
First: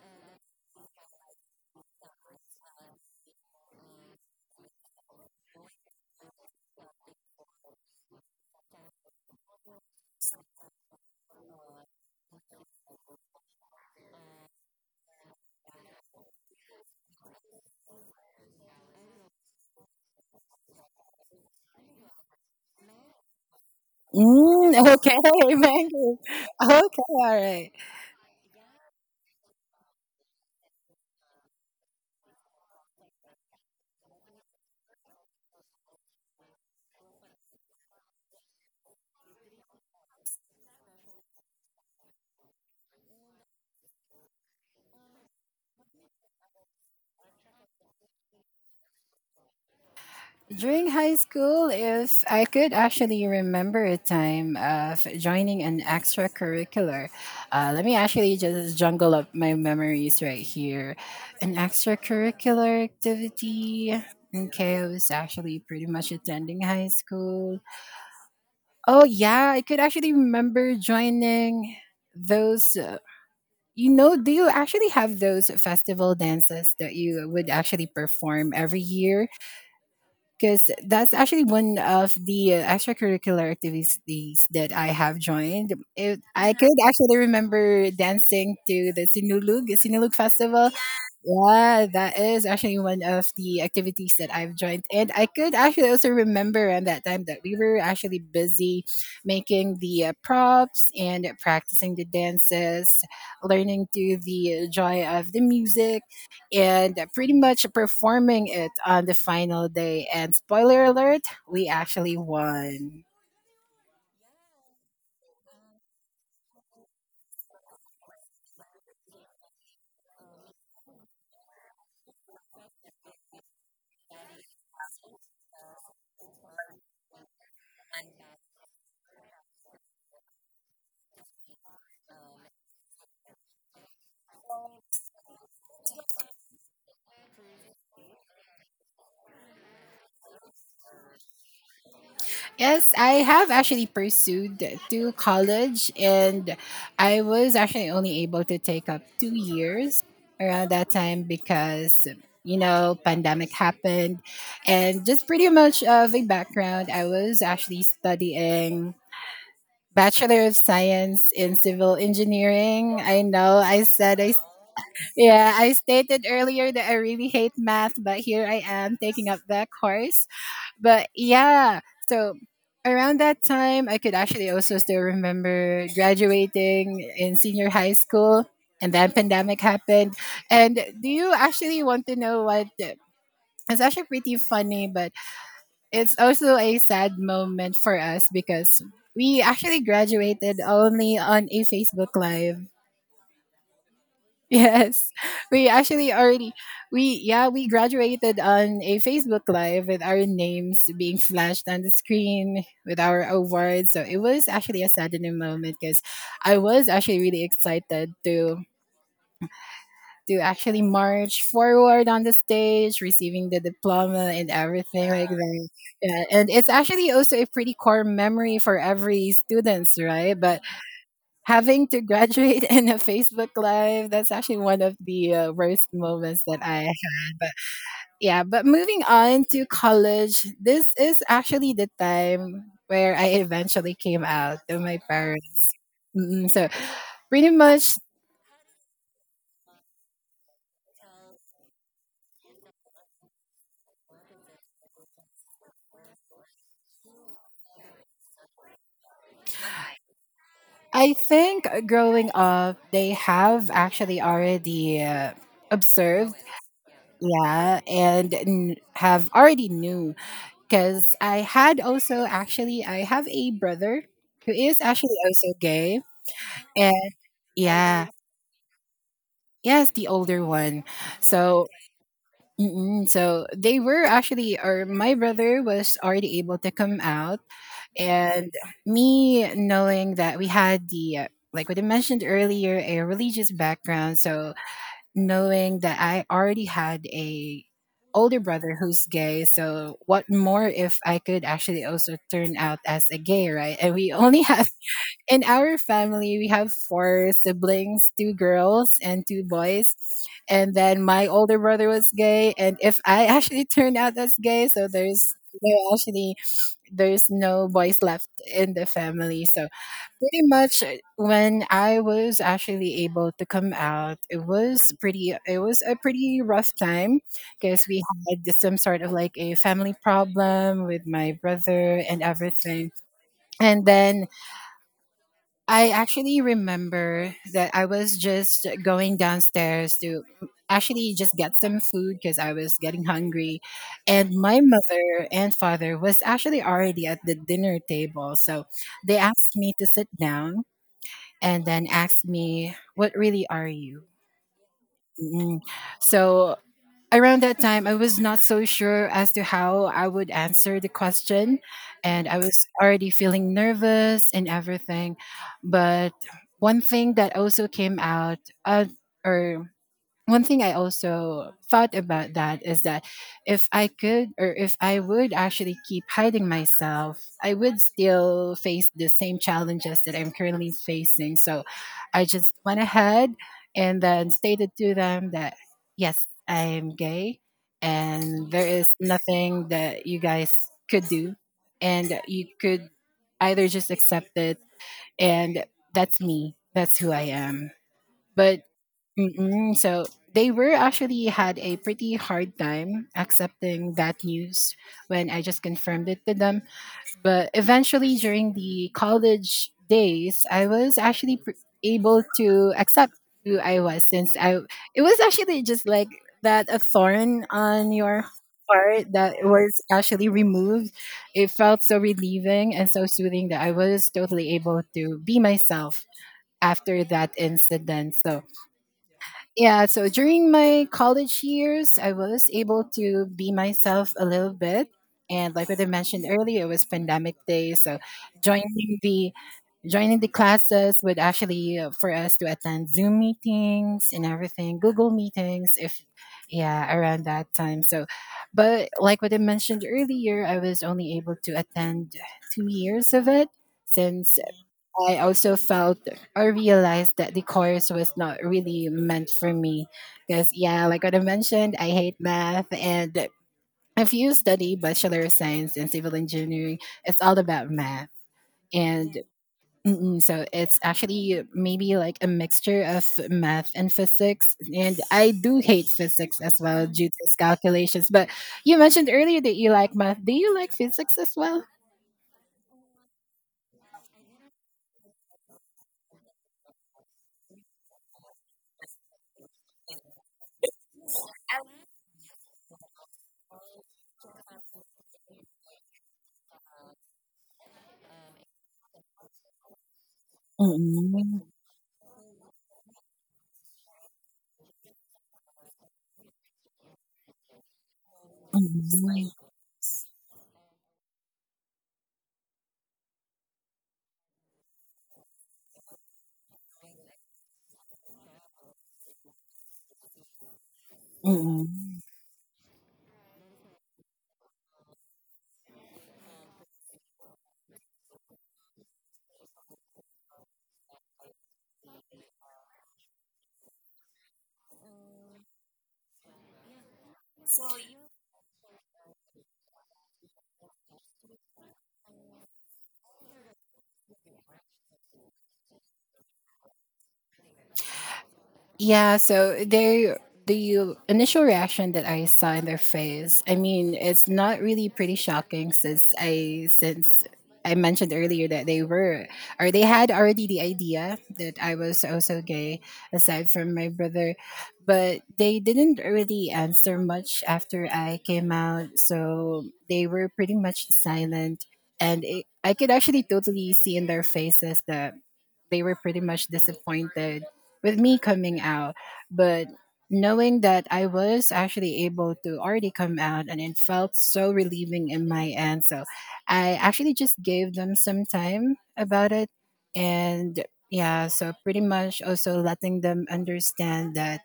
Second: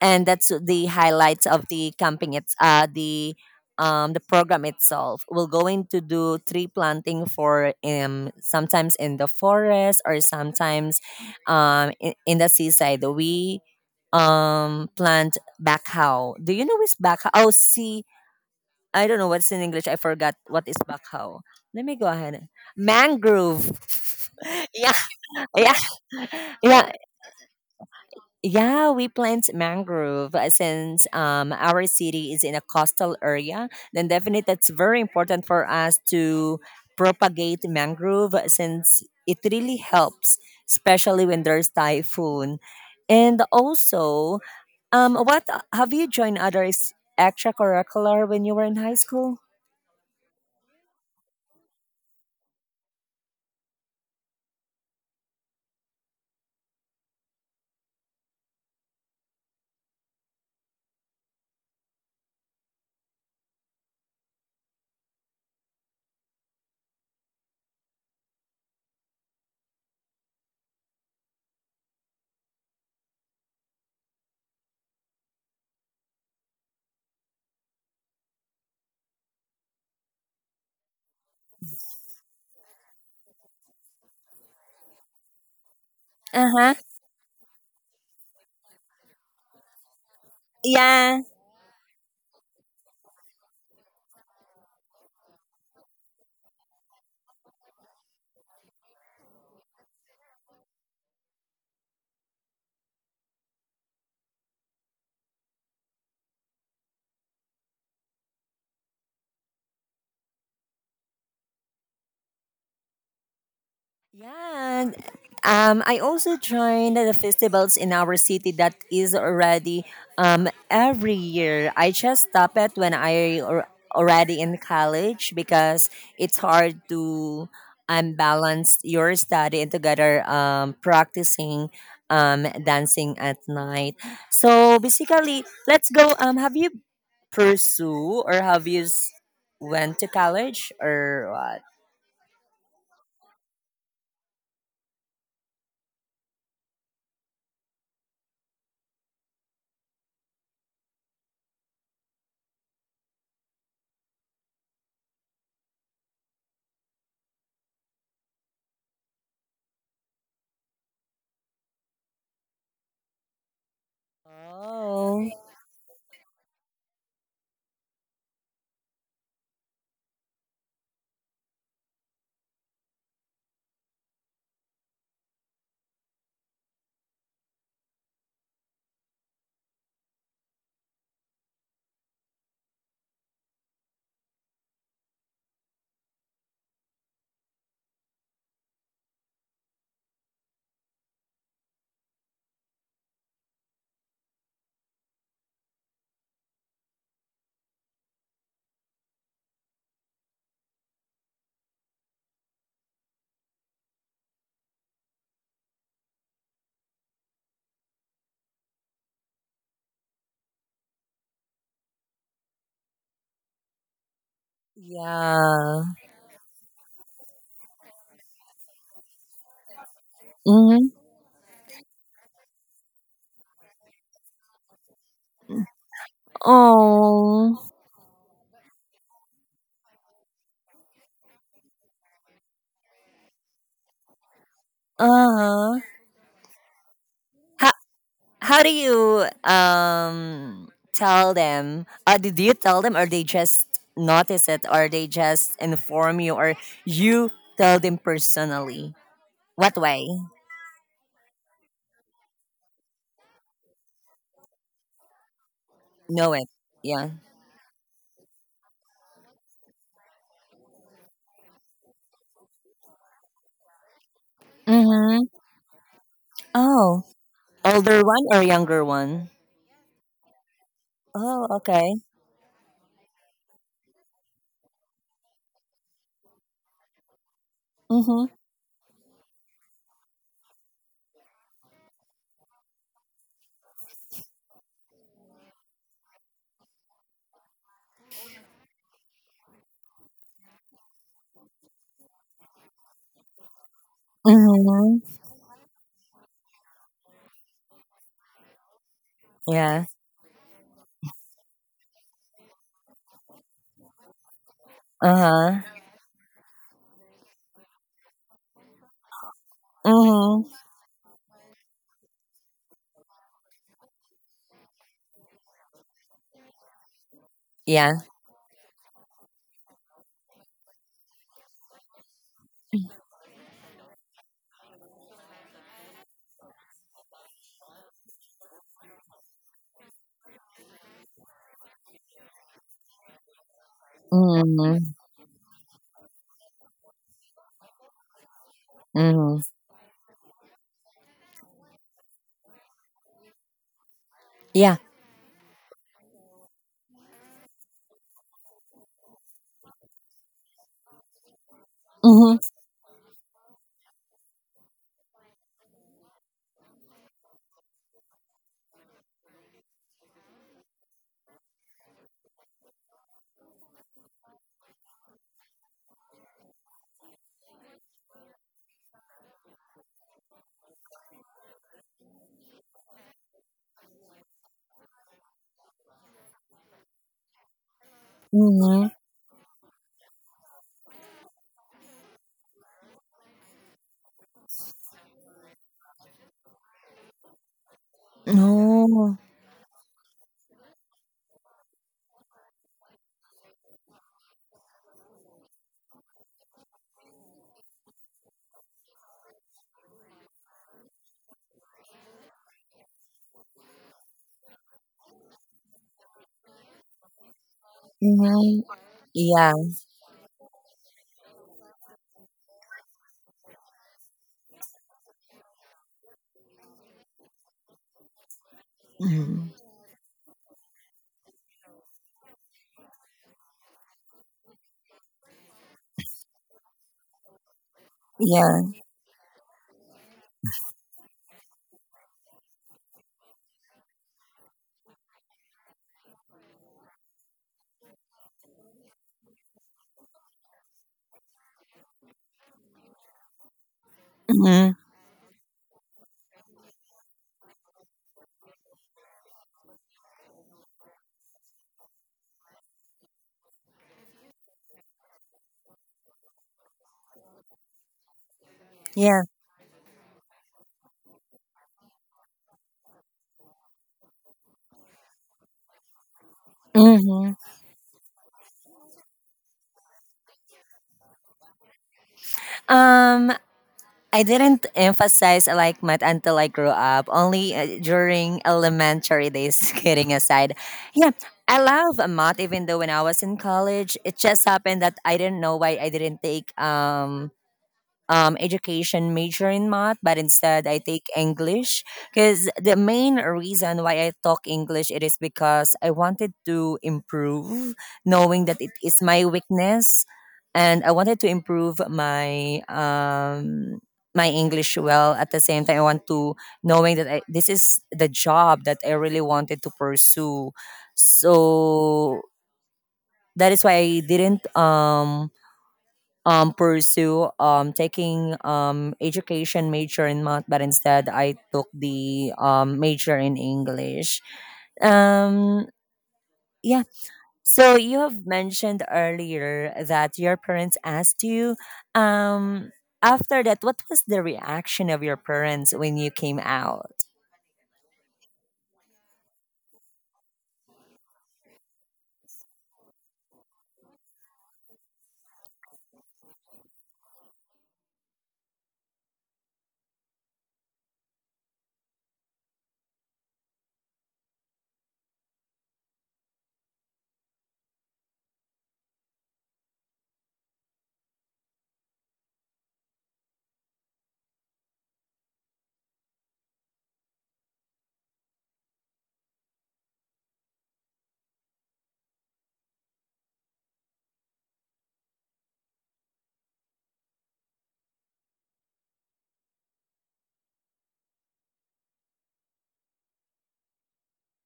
Speaker 1: and that's the highlights of the camping. It's the program itself. We're going to do tree planting for, sometimes in the forest, or sometimes, in, the seaside, we plant backhau. Do you know what's backhau? Oh see, I don't know what's in English. I forgot what is backhau. Let me go ahead. Mangrove.
Speaker 2: Mm,
Speaker 1: Yeah,
Speaker 2: okay,
Speaker 1: yeah,
Speaker 2: mango.
Speaker 1: yeah,
Speaker 2: Okay, all right.
Speaker 1: yeah, we plant mangrove, since, our city is in a coastal area. Then definitely that's very important for us to propagate mangrove, since it really helps, especially when there's typhoon. And also, what, have you joined other extracurricular when you were in high school?
Speaker 2: During high school, if I could actually remember a time of joining an extracurricular, let me actually just jungle up my memories right here. An extracurricular activity. Okay, I was actually pretty much attending high school. Oh yeah, I could actually remember joining those. You know, do you actually have those festival dances that you would actually perform every year? Because that's actually one of the extracurricular activities that I have joined. It,
Speaker 1: Uh
Speaker 2: I
Speaker 1: huh.
Speaker 2: could actually remember dancing to the Sinulog Festival.
Speaker 1: Yeah.
Speaker 2: Yeah, that is actually one of the activities that I've joined. And I could actually also remember at that time that we were actually busy making the props and practicing the dances, learning to the joy of the music and pretty much performing it on the final day. And spoiler alert, we actually won.
Speaker 1: Yeah, and, I also joined the festivals in our city that is already, every year. I just stopped it when I already in college, because it's hard to, balance your study and together, practicing, dancing at night. So basically, let's go. Have you pursue or have you went to college or what?
Speaker 2: Yes, I have actually pursued to college, and I was actually only able to take up 2 years around that time because you know pandemic happened and just pretty much of a background. I was actually studying bachelor of science in civil engineering. I know I said I
Speaker 1: Oh,
Speaker 2: Yeah, I stated earlier that I really hate math, but here I am taking up that course. But yeah, so around that time, I could actually also still remember graduating in senior high school, and then pandemic happened. And do you actually want to know what? It's actually pretty funny, but it's also a sad moment for us because we actually graduated only on a Facebook Live. Yes, we actually already we yeah we graduated on a Facebook Live with our names being flashed on the screen with our awards. So it was actually a saddening moment because I was actually really excited to actually march forward on the stage, receiving the diploma and everything like that.
Speaker 1: yeah.
Speaker 2: Yeah, and it's actually also a pretty core memory for every students, right? But
Speaker 1: Mm-hmm.
Speaker 2: having to graduate in a Facebook Live, that's actually one of the worst moments that I had. But
Speaker 1: Oh,
Speaker 2: yeah, but moving on to college, this is actually the time where I eventually came out to my parents.
Speaker 1: uh
Speaker 2: Mm, so pretty
Speaker 1: huh.
Speaker 2: much,
Speaker 1: How do you tell them? Did you tell them, or they just notice it, or they just inform you, or you tell them personally? What way?
Speaker 2: I think growing up, they have actually already
Speaker 1: Know
Speaker 2: observed,
Speaker 1: it? Yeah.
Speaker 2: yeah, and have already knew. Because I had also actually I have a brother who is actually
Speaker 1: Mm-hmm.
Speaker 2: also gay,
Speaker 1: Oh,
Speaker 2: and
Speaker 1: older
Speaker 2: yeah,
Speaker 1: one or younger one?
Speaker 2: yes, the older one.
Speaker 1: Oh,
Speaker 2: So
Speaker 1: okay.
Speaker 2: mm-mm, so they were actually, or my brother was already able to come out,
Speaker 1: Mm-hmm.
Speaker 2: and me knowing that we had the like what I mentioned earlier, a religious background, so knowing that I already had a older brother who's gay, so what more if I could actually also turn out as a gay, right? And we only have
Speaker 1: Mm-hmm.
Speaker 2: in our family we have 4 siblings, two girls and two
Speaker 1: Yeah.
Speaker 2: boys. And then my older brother was gay and if I actually turned out as gay, so there's
Speaker 1: Uh-huh.
Speaker 2: there actually there's no boys left in the family. So pretty
Speaker 1: Mm-hmm.
Speaker 2: much when I was actually able to come out, it was pretty. It was a pretty rough time because
Speaker 1: Yeah.
Speaker 2: we had some sort of like a family problem with my brother and everything. And then I actually remember that I was just going downstairs to actually just get some food because I was getting hungry. And my
Speaker 1: Mm-hmm.
Speaker 2: mother and father was actually already at the dinner table. So they
Speaker 1: Mm-hmm.
Speaker 2: asked me to sit down and then asked me, "What really are you?"
Speaker 1: Yeah.
Speaker 2: Mm. So around that time, I was not so sure as to how I would answer the question. And
Speaker 1: Mm-hmm.
Speaker 2: I was already feeling nervous and everything. But one thing that also came out, uh, or one thing I also thought about that is that if I could or if I would actually keep hiding myself, I would still face the same challenges that I'm currently facing. So I just went ahead and then stated to them that, yes, I'm gay and there
Speaker 1: Mm-hmm.
Speaker 2: is nothing that you guys could do. And you could either just accept it and that's me, that's who I am. But.
Speaker 1: No.
Speaker 2: Mm-mm. So they were actually had a pretty hard time accepting that news when I just confirmed it to them. But eventually, during the college days, I was actually able to accept who I was, since I it was actually just like that, a thorn on your
Speaker 1: Mm-hmm.
Speaker 2: heart that
Speaker 1: Yeah.
Speaker 2: was actually removed. It felt so relieving and so soothing that I was totally able to be myself after that incident. So
Speaker 1: Mm-hmm.
Speaker 2: yeah, so during my college years, I was able to be myself a little bit. And like what I mentioned earlier, it was pandemic days. So
Speaker 1: Yeah.
Speaker 2: joining the joining the classes would actually, for us to attend Zoom meetings and everything, Google meetings, if yeah, around that time. So, but like what I mentioned earlier, I was only able to attend 2 years of it, since
Speaker 1: Mm-hmm.
Speaker 2: I also felt or realized that the course was not really meant for me. Because, yeah, like what I mentioned, I hate math. And if you study Bachelor of Science in Civil Engineering, it's all about math. And
Speaker 1: Yeah.
Speaker 2: so it's actually maybe like a mixture of math and physics. And I do hate physics as well due to
Speaker 1: Hmm.
Speaker 2: its calculations. But you mentioned earlier that you like math. Do you like physics as well?
Speaker 1: Um, I didn't emphasize I like math until I grew up. Only, during elementary days. Kidding aside, yeah, I love math. Even though when I was in college, it just happened that I didn't know why I didn't take, education major in math, but instead I take
Speaker 2: Mm-mm.
Speaker 1: English, because the main reason why I talk English it is because I wanted to improve, knowing that it is my
Speaker 2: Mm-mm.
Speaker 1: weakness, and I wanted to improve my English well. At the same time, I want to, knowing that I, this is the job that I really wanted to pursue,
Speaker 2: Mm-mm.
Speaker 1: so that is why I didn't, pursue, taking, education major in math, but instead I took the, major in English. Um, yeah. So you have mentioned earlier that your parents asked you. Um, after that, what was the reaction of your parents when you came out?
Speaker 2: Yeah, so the initial reaction that I saw in their face, I mean, it's not really pretty shocking, since I mentioned earlier that they were, or they had already the idea that I was also gay, aside from my brother, but they didn't really answer much after I came out, so they were pretty much silent. And I could actually totally see in their faces that they were pretty much disappointed with me coming out. But knowing that I was actually able to already come out, and it felt so relieving in my end. So I actually just gave them some time about it. And yeah, so pretty much also letting them understand that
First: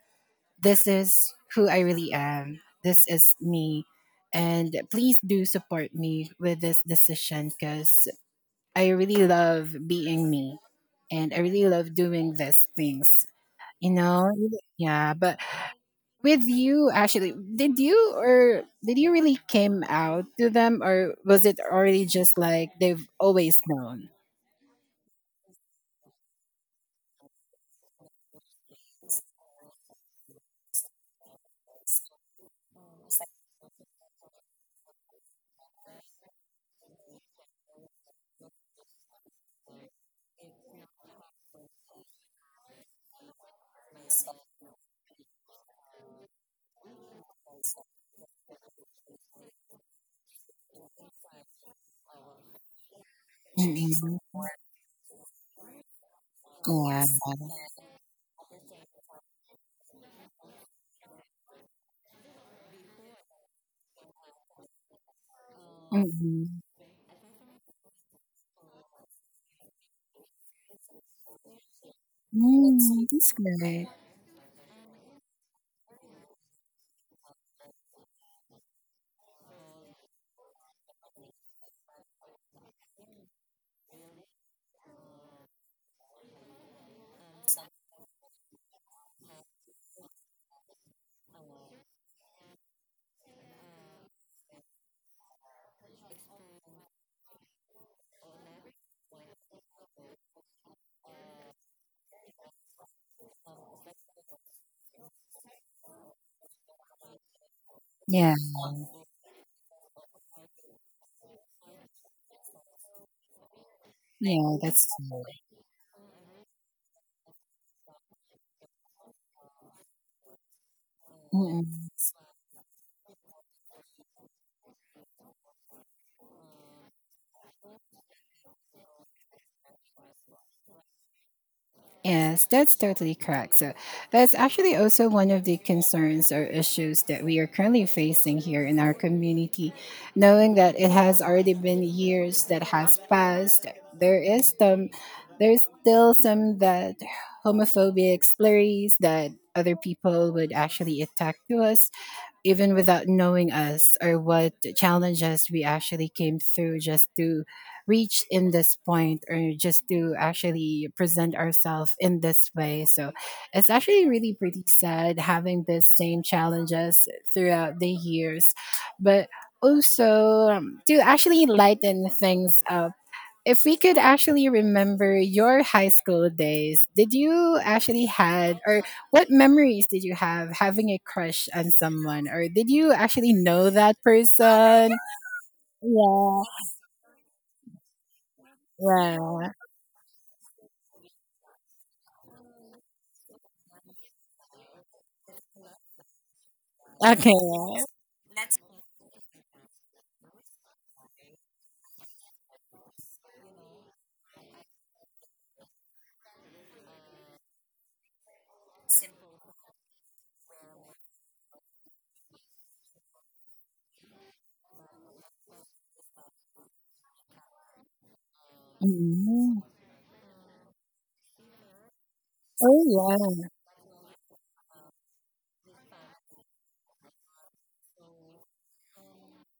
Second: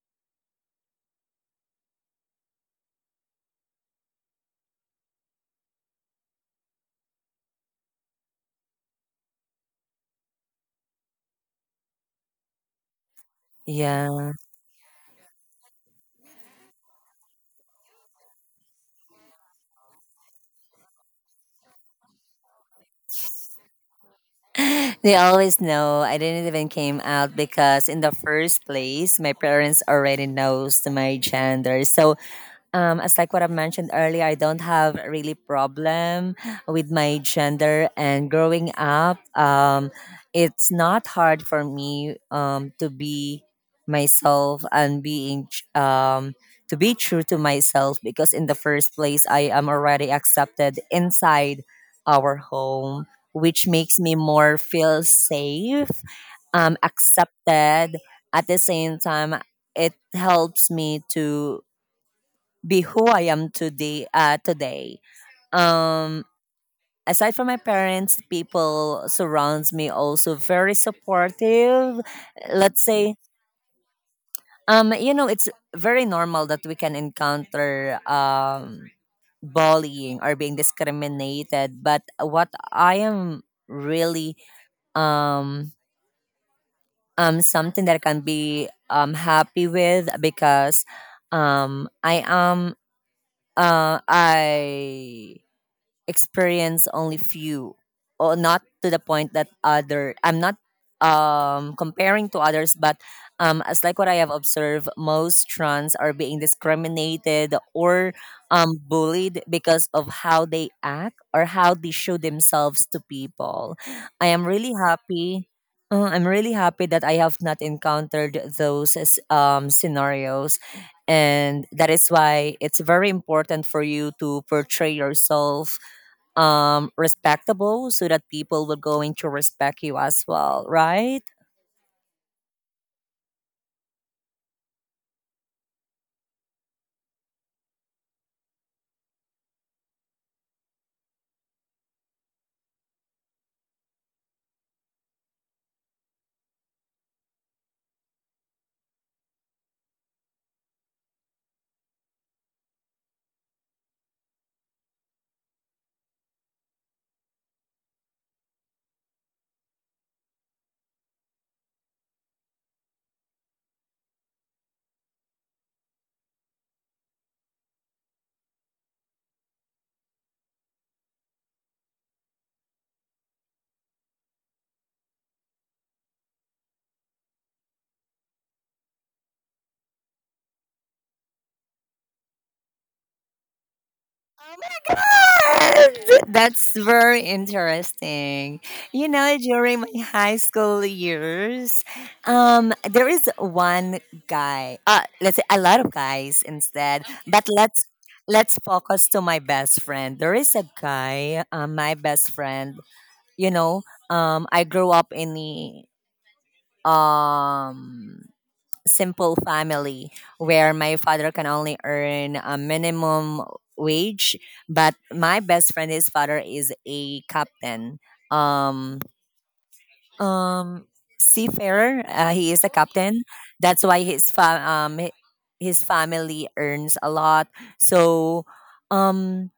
Speaker 2: this is who I really am, this is me. And please do support me with this decision, because I really love being me and I really love doing these things. You know?
Speaker 1: Yeah.
Speaker 2: Yeah. But with you actually, did you, or did you really came out to them, or was it already just like they've always known?
Speaker 1: They always know. I didn't even came out because in the first place my parents already knows my gender. So, as like what I mentioned earlier, I don't have really problem with my gender. And growing up, it's not hard for me to be myself and being to be true to myself because in the first place, I am already accepted inside our home, which makes me
Speaker 2: Mm-mm.
Speaker 1: more feel safe,
Speaker 2: Yeah.
Speaker 1: accepted. At the same time, it helps me to be who I am today. Today, um,
Speaker 2: Mm-mm.
Speaker 1: aside from my parents, people surrounds me also very supportive. Let's
Speaker 2: Mm,
Speaker 1: say,
Speaker 2: that's great.
Speaker 1: it's very normal that we can encounter bullying or being discriminated, but what I am really um something that I can be happy with because I am I experience only few or not to the point that other I'm not comparing to others but as like what I have observed, most trans are being discriminated or
Speaker 2: Yeah.
Speaker 1: bullied because of how they act or how they show themselves to people. I am
Speaker 2: Yeah,
Speaker 1: really
Speaker 2: that's good.
Speaker 1: happy, I'm really happy that I have not encountered those as, scenarios. And
Speaker 2: Mm-hmm.
Speaker 1: that is why it's very important for you to portray yourself respectable so that people will going to respect you as well, right?
Speaker 2: Yes, that's totally correct. So, that's actually also one of the concerns or issues that we are currently facing here in our community. Knowing that it has already been years that has passed, there is some, there's still some that homophobic slurries that other people would actually attack to us, even without knowing us or what challenges we actually came through just to reach in this point, or just to actually present ourselves in this way. So it's actually really pretty sad, having the same challenges throughout the years, but also, to actually lighten things up, if we could actually remember your high school days, did you actually had, or what memories did you have, having a crush on someone, or did you actually know that
Speaker 1: Oh
Speaker 2: person?
Speaker 1: my God! That's very interesting. You know, during my high school years, there is one guy. Let's say a lot of guys instead, but let's focus to my best friend. There is a guy, my best friend. You know, I grew up in the um simple family where my father can only earn a minimum wage, but my best friend, his father is a captain, um
Speaker 2: Mm.
Speaker 1: um seafarer. He is a captain.
Speaker 2: Oh
Speaker 1: That's why his his family earns a lot. So um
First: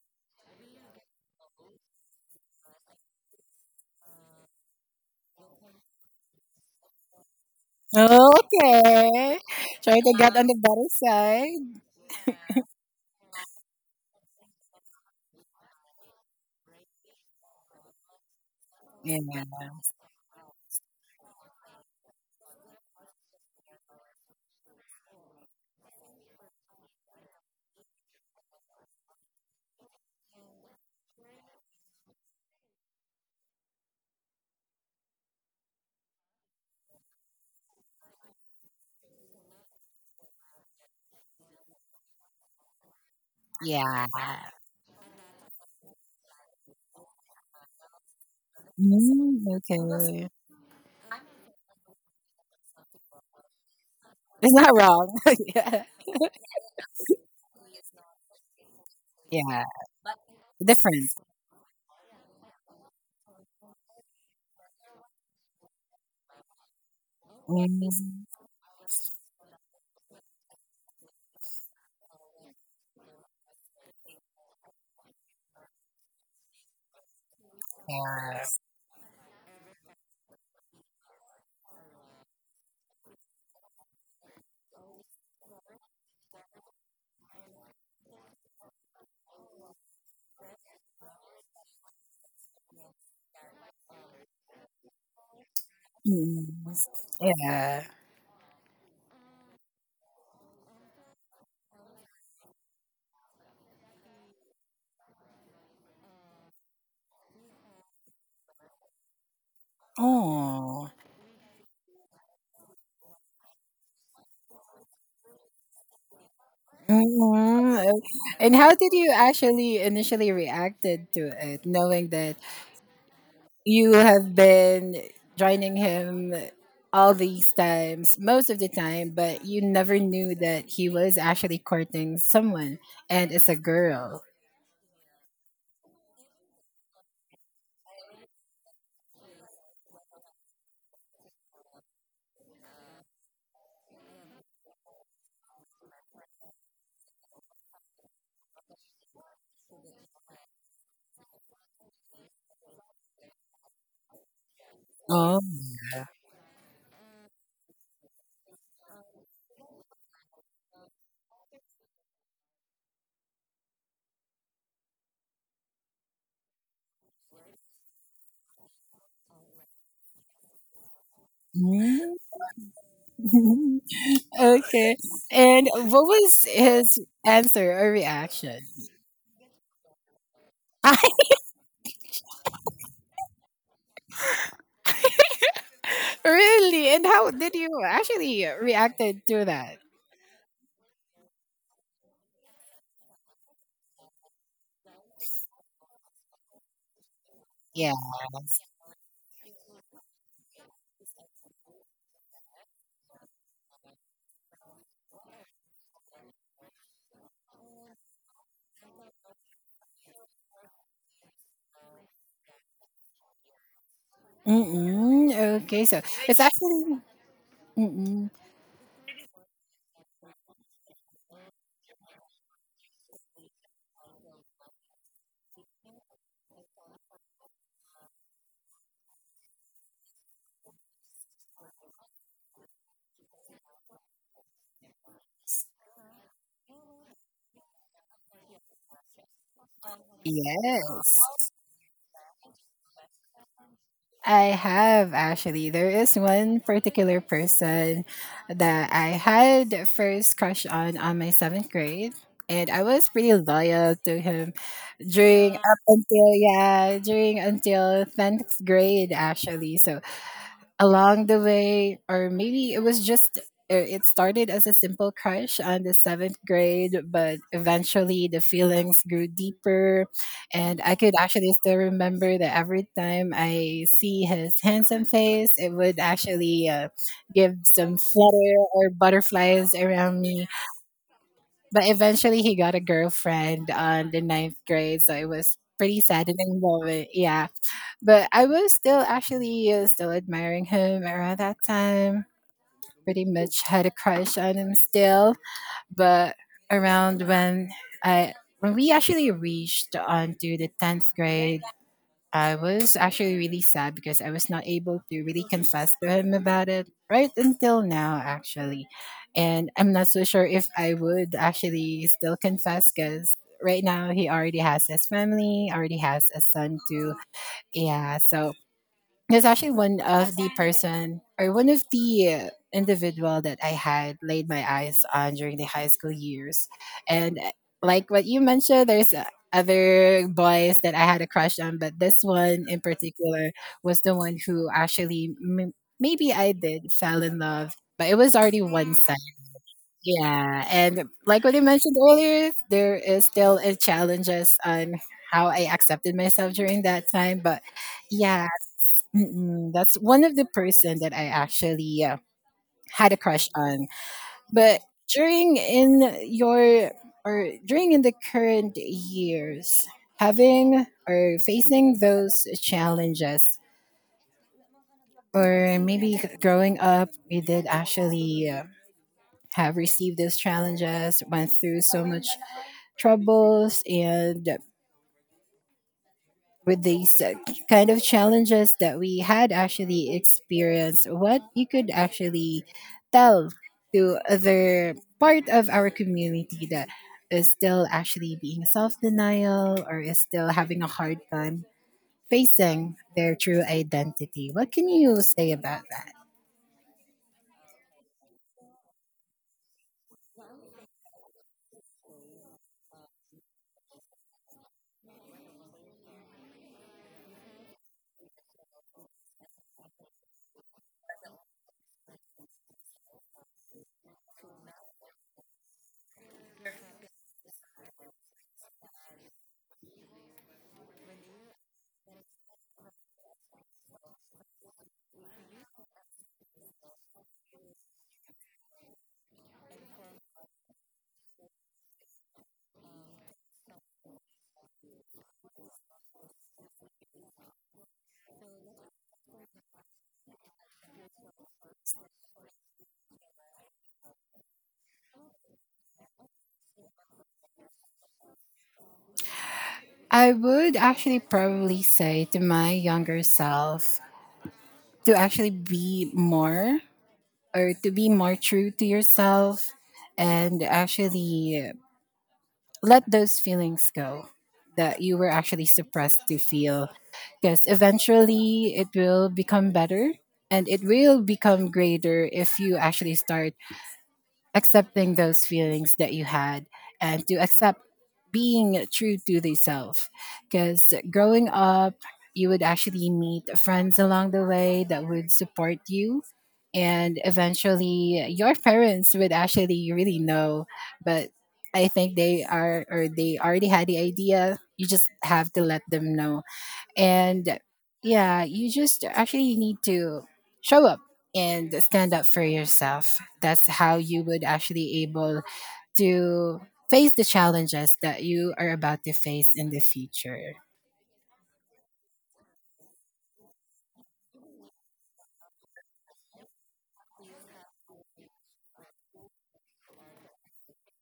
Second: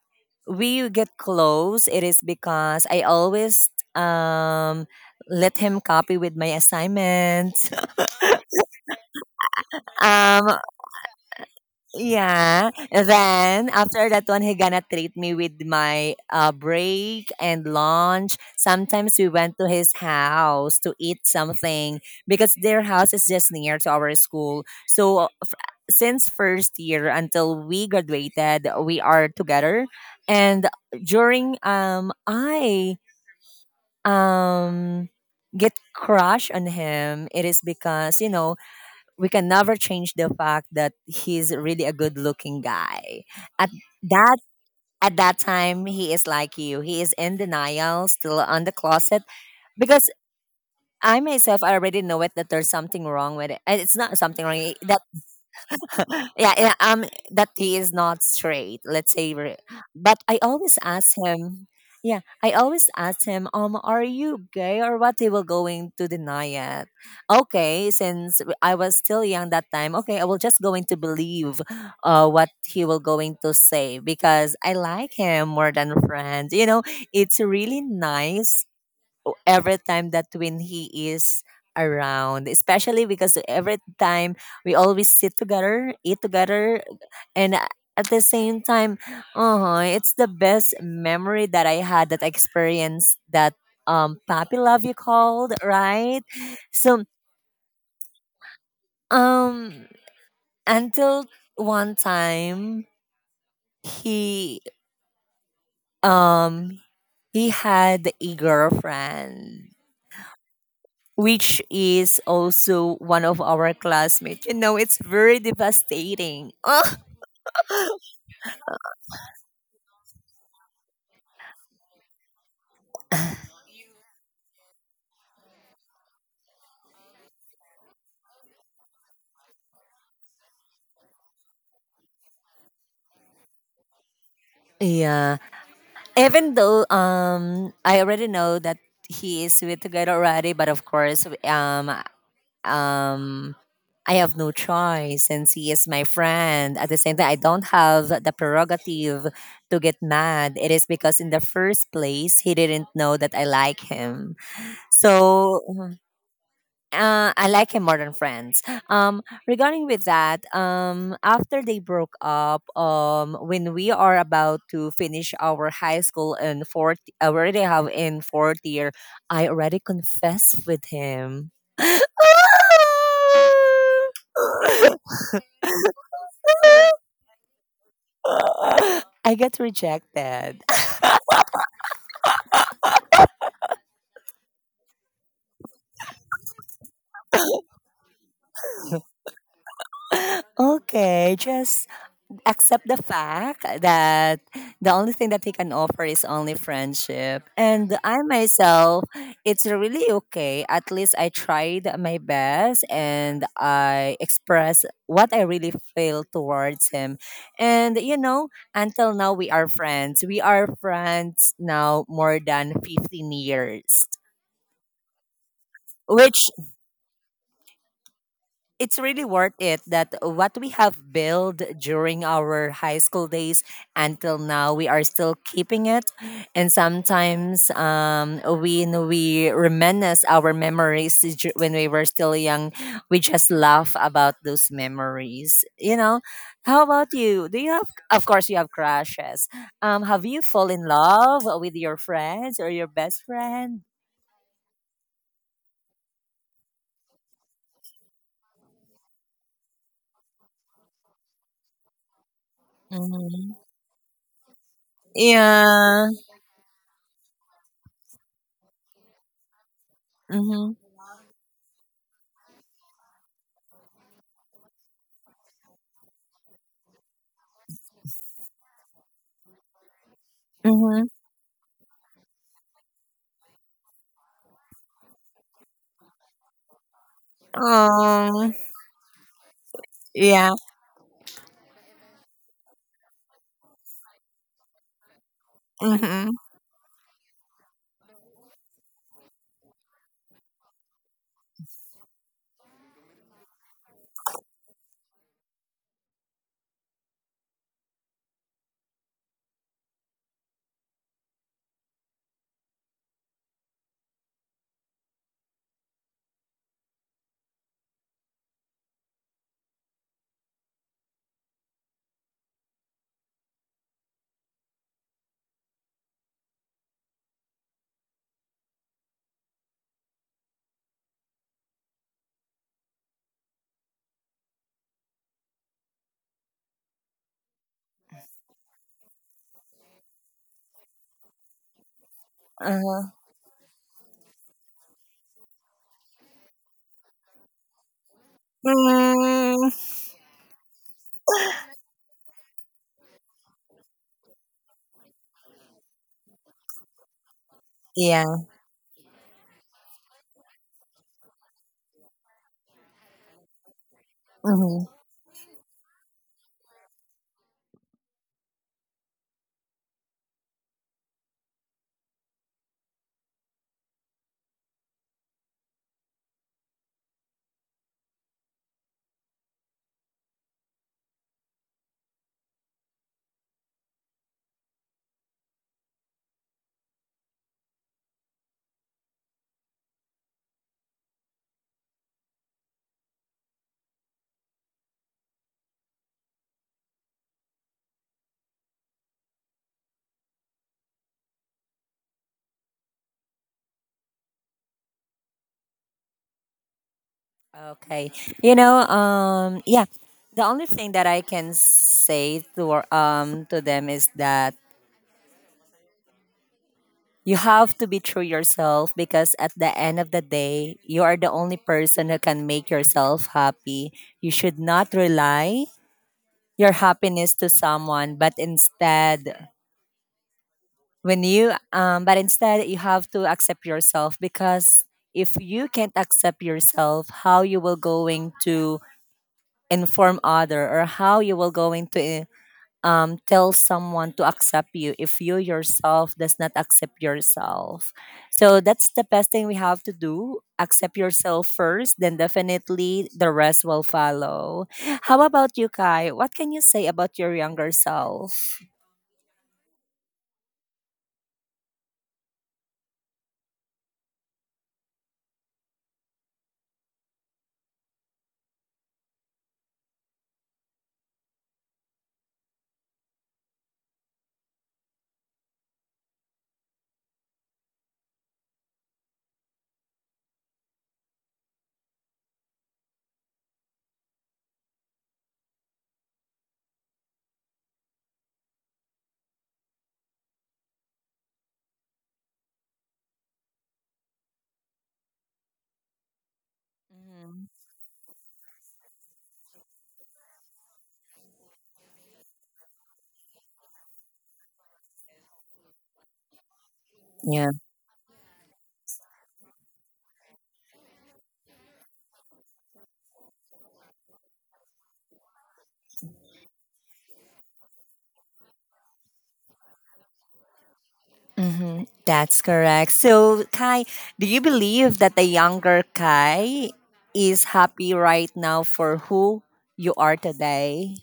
Speaker 1: we get close, it is because I always um let him copy with my assignments.
Speaker 2: yeah. Okay. Try to get on the
Speaker 1: Um
Speaker 2: better side.
Speaker 1: yeah. Then after that one he gonna treat me with my break and lunch. Sometimes
Speaker 2: Yeah.
Speaker 1: we went to his house to eat something because their house is just near to our school. So since first year until we graduated, we are together. And during I um get crush on him, it is because, you know, we can never change the fact that he's really a good looking guy at that at that time. He is like you, he is in denial, still on the closet
Speaker 2: Mm,
Speaker 1: because
Speaker 2: okay.
Speaker 1: I myself, I already know it, that there's something wrong with it, and it's not something
Speaker 2: It's not
Speaker 1: wrong.
Speaker 2: wrong. yeah.
Speaker 1: yeah, yeah, um, that he is not straight. Let's say, we
Speaker 2: Yeah.
Speaker 1: but I always
Speaker 2: Different.
Speaker 1: ask him. Yeah, I always ask him, are you gay or what? He will going to deny it. Okay,
Speaker 2: Mm,
Speaker 1: since I was still young that time, okay, I will just going to believe, what he will going to say because I like him more than friends. You know, it's really
Speaker 2: yeah.
Speaker 1: nice every time that when he is around, especially because every time we always sit together, eat together, and a- at the same time, oh, it's the best memory that I had, that experienced that puppy love, you called, right?
Speaker 2: Mm.
Speaker 1: So
Speaker 2: Yeah.
Speaker 1: um until one time he um he had a girlfriend,
Speaker 2: Oh.
Speaker 1: which is also one of our classmates. You know, it's very devastating. Ugh.
Speaker 2: Mhm. And how did you actually initially reacted to it, knowing that you have been joining him all these times, most of the time, but you never knew that he was actually courting someone, and it's a girl.
Speaker 1: Yeah. Even though I already know that he is with together already, but of course, um I have no choice since he is my friend. At the same time, I don't have the prerogative to get mad. It is because in the first place he didn't know that I like him.
Speaker 2: Oh.
Speaker 1: So I like him more than friends. Um, regarding with that, after they broke up, when we are about to finish our high school in fourth, I already have in fourth year. I already confessed with him.
Speaker 2: Mm. okay. And what was his answer or reaction?
Speaker 1: I get rejected.
Speaker 2: Really? And how did you actually reacted to that?
Speaker 1: Okay, just accept the fact that the only thing that he can offer is only friendship.
Speaker 2: Yeah.
Speaker 1: And I myself, it's really okay. At least I tried my best and I express what I really feel towards him. And you know, until now we are friends. We are friends now more than 15 years.
Speaker 2: Mm-mm. Okay, so it's
Speaker 1: Which
Speaker 2: actually, mm-mm.
Speaker 1: it's really worth it that what we have built during our high school days, until now we are still keeping it, and sometimes, when we reminisce our memories when we were still young, we just laugh about those memories, you know. How about you? Do you have, of course you have crushes, have you fall in
Speaker 2: Yes,
Speaker 1: love with your friends or your best friend?
Speaker 2: I have actually. There is one particular person that I had first crush on my seventh grade, and I was pretty
Speaker 1: Hmm.
Speaker 2: loyal to him during, up
Speaker 1: Yeah.
Speaker 2: until, yeah, during, until tenth grade actually. So
Speaker 1: Mm-hmm.
Speaker 2: along the way, or maybe it was just, it started as a simple crush on the seventh grade, but eventually the feelings grew deeper, and I could actually still remember that every time I see his handsome face, it would actually, give some flutter
Speaker 1: Mm-hmm.
Speaker 2: or butterflies around me.
Speaker 1: Yeah.
Speaker 2: But eventually he got a girlfriend on the ninth grade, so it was pretty sad
Speaker 1: Mhm.
Speaker 2: in the moment. Yeah, but I was still actually, still admiring him around that time. Pretty much had a crush on him still, but around when I when we actually reached onto the tenth grade, I was actually really sad, because I was not able to really confess to him about it right until now, actually. And I'm not so sure if I would actually still confess, because right now he already has his family, already has a son too. Yeah, so there's actually one of the person, or one of the, individual that I had laid my eyes on during the high school years. And like what you mentioned, there's, other boys that I had a crush on, but this one in
Speaker 1: Uh-huh.
Speaker 2: particular was the one who actually, maybe I did fell in love, but it was already one side.
Speaker 1: Mm.
Speaker 2: Yeah, and like what you mentioned earlier, there is still, challenges on how I accepted myself during that time, but
Speaker 1: Yeah.
Speaker 2: yeah, mm-mm, that's one of the person that I actually, had a crush on. But
Speaker 1: Mhm.
Speaker 2: during in your, or during in the current years, having or facing those challenges, or maybe growing up, we did actually, have received those challenges, went through so much troubles, and with these, kind of challenges that we had actually experienced, what you could actually tell to other part of our community that is still actually being self denial, or is still having a hard time facing their true identity. What can you say about that?
Speaker 1: Okay. You know, yeah, the only thing that I can say to to them is that you have to be true yourself because at the end of the day, you are the only person who can make yourself happy. You should not rely your happiness to someone, but instead when you but instead you have to accept yourself because if you can't accept yourself, how you will going to inform other, or how you will going to tell someone to accept you if you yourself does not accept yourself? So that's the best thing we have to do: accept yourself first, then definitely the rest will follow. How about you, Kai? What can you say about your younger self?
Speaker 2: I would actually probably say to my younger self to actually be more, or to be more true to yourself, and actually let those feelings go that you were actually suppressed to feel, because eventually it will become better, and it will become greater if you actually start accepting those feelings that you had, and to accept being true to yourself. Because growing up, you would actually meet friends along the way that would support you, and eventually your parents would actually really know. But I think they are, or they already had the idea, you just have to let them know.
Speaker 1: Mhm.
Speaker 2: And yeah, you just actually need to show up and stand up for yourself. That's how you would actually able to face the challenges that you are about to face in the future.
Speaker 1: Hmm. That's correct. So, Kai, do you believe that the younger Kai is happy right now for who you are today?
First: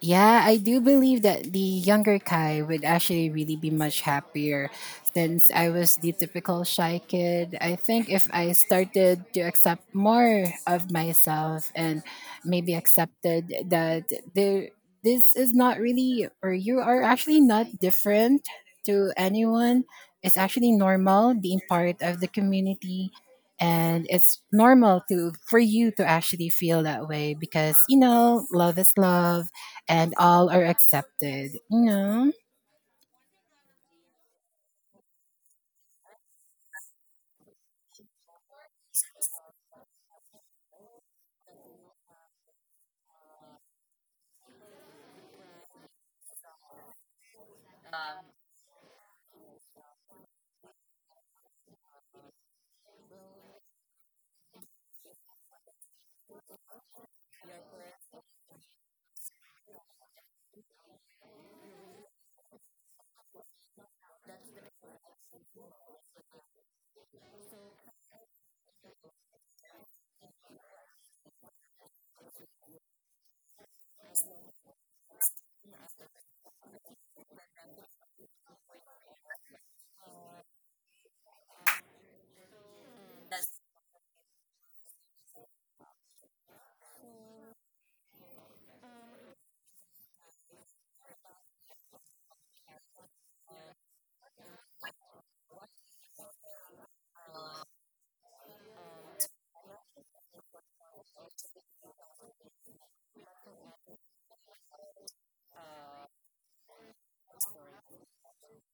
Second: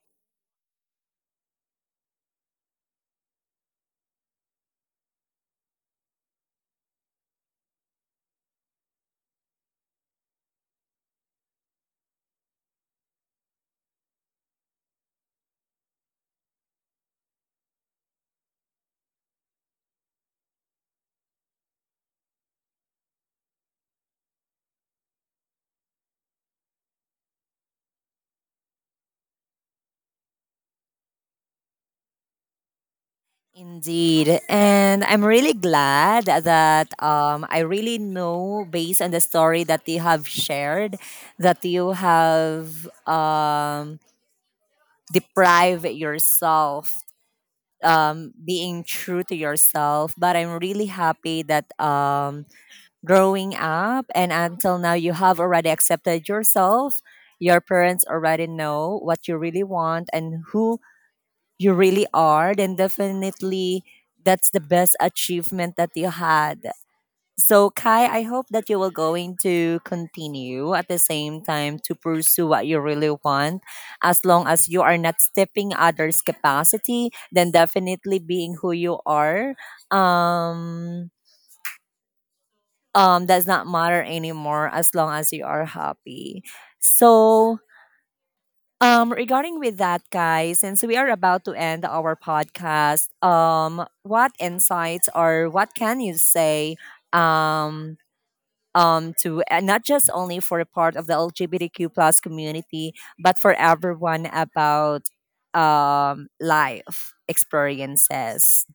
Speaker 2: Yeah, I do believe that the younger Kai would actually really be much happier, since I was the typical shy kid. I think if I started to accept more of myself, and maybe accepted that there this is not really, or you are actually not different to anyone. It's actually normal being part of the community, and it's normal to for you to actually feel that way, because love is love and all are accepted. You know?
Speaker 1: Indeed. And I'm really glad that, I really know, based on the story that you have shared, that you have deprived yourself being true to yourself, but I'm really happy that growing up and until now, you have already accepted yourself. Your parents already know what you really want and who you really are, then definitely that's the best achievement that you had. So Kai, I hope that you will going to continue at the same time to pursue what you really want, as long as you are not stepping others capacity. Then definitely being who you are um does not matter anymore as long as you are happy. So regarding with that, guys, since we are about to end our podcast, what insights or what can you say um to, and not just only for a part of the LGBTQ plus community, but for everyone, about life experiences.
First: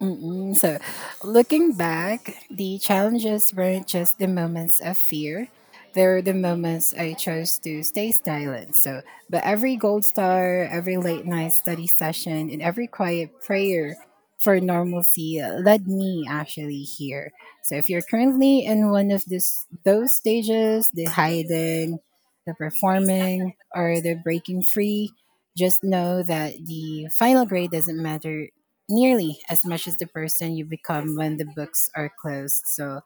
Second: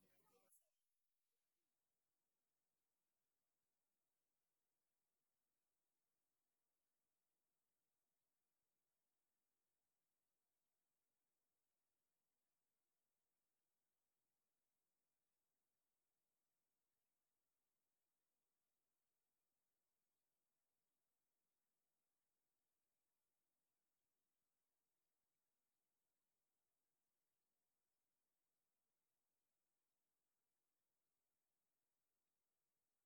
Speaker 2: Mm-mm. So, looking back, the challenges weren't just the moments of fear. They were the moments I chose to stay silent. So, but every gold star, every late night study session, and every quiet prayer for normalcy led me actually here. So, if you're currently in one of this those stages, the hiding, the performing, or the breaking free, just know that the final grade doesn't matter nearly as much as the person you become when the books are closed. So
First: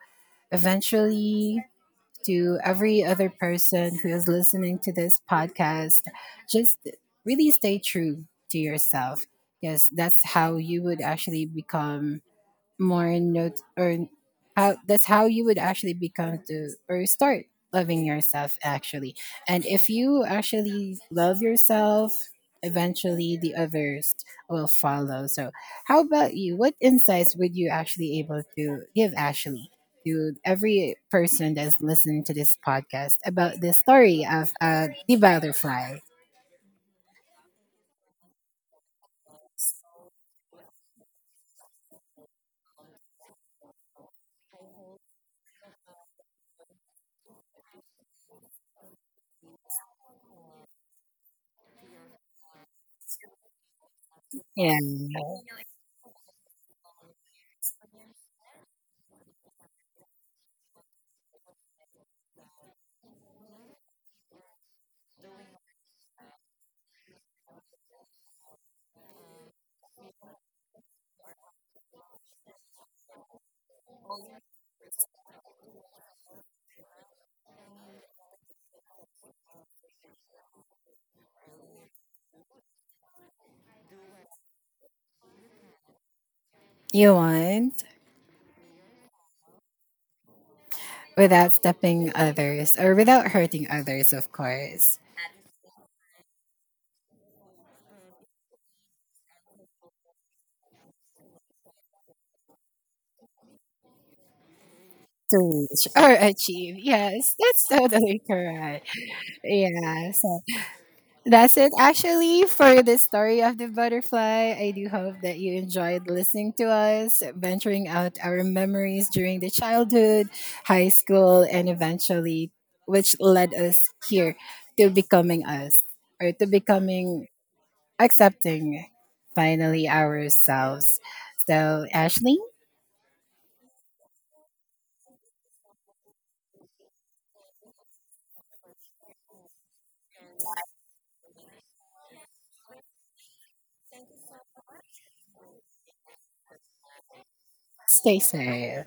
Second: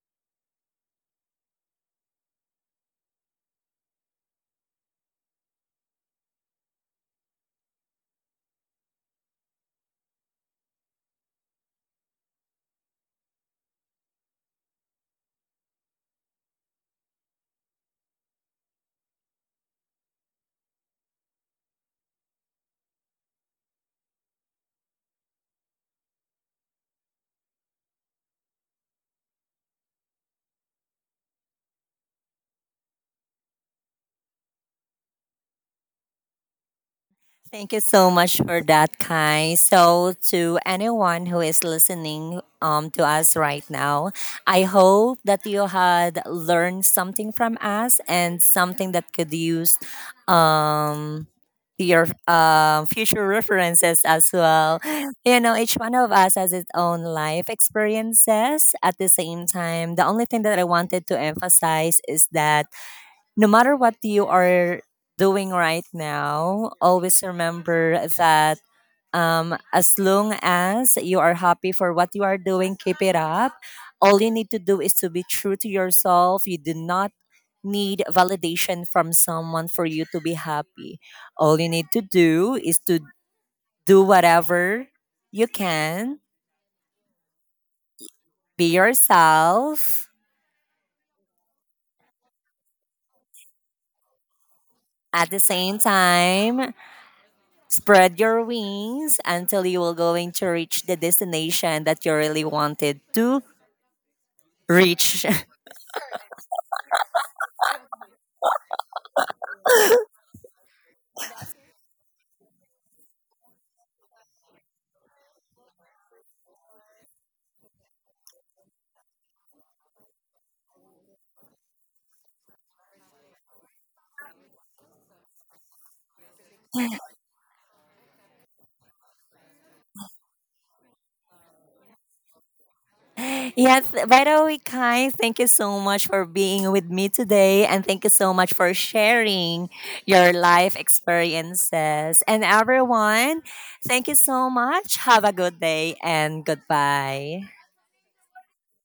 Speaker 2: eventually, to every other person who is listening to this podcast, just really stay true to yourself. Yes, that's how you would actually become more notes, or how that's how you would actually become to or start loving yourself actually. And if you actually love yourself, eventually the others will follow. So how about you, what insights would you actually able to give Ashley, to every person that's listening to this podcast about the story of, the butterfly?
Speaker 1: Thank you so much for that, Kai. So, to anyone who is listening, to us right now, I hope that you had learned something from us and something that could use, um, to your future references as
Speaker 2: Yeah.
Speaker 1: well. You know, each one of us has its own life experiences. At the same time, the only thing that I wanted to emphasize is that no matter what you are doing right now, always remember that, as long as you are happy for what you are doing, keep it up. All you need to do is to be true to yourself. You do not need validation from someone for you to be happy. All you need to do is to do whatever you can,
Speaker 2: You want.
Speaker 1: be yourself,
Speaker 2: Without stepping others, or without hurting others of course.
Speaker 1: at the same time spread your wings until you will going to reach the destination that you really wanted to reach.
Speaker 2: To reach or achieve. Yes, that's totally correct. Yeah, so that's it actually for the story of the butterfly. I do hope that you enjoyed listening to us, venturing out our memories during the childhood, high school, and eventually, which led us here, to becoming us, or to becoming, accepting, finally, ourselves. So, Ashley,
Speaker 1: Yes, by the way, Kai, thank you so much for being with me today and thank you so much for sharing your life experiences. And everyone, thank you so much. Have a good day and goodbye.
Speaker 2: stay safe.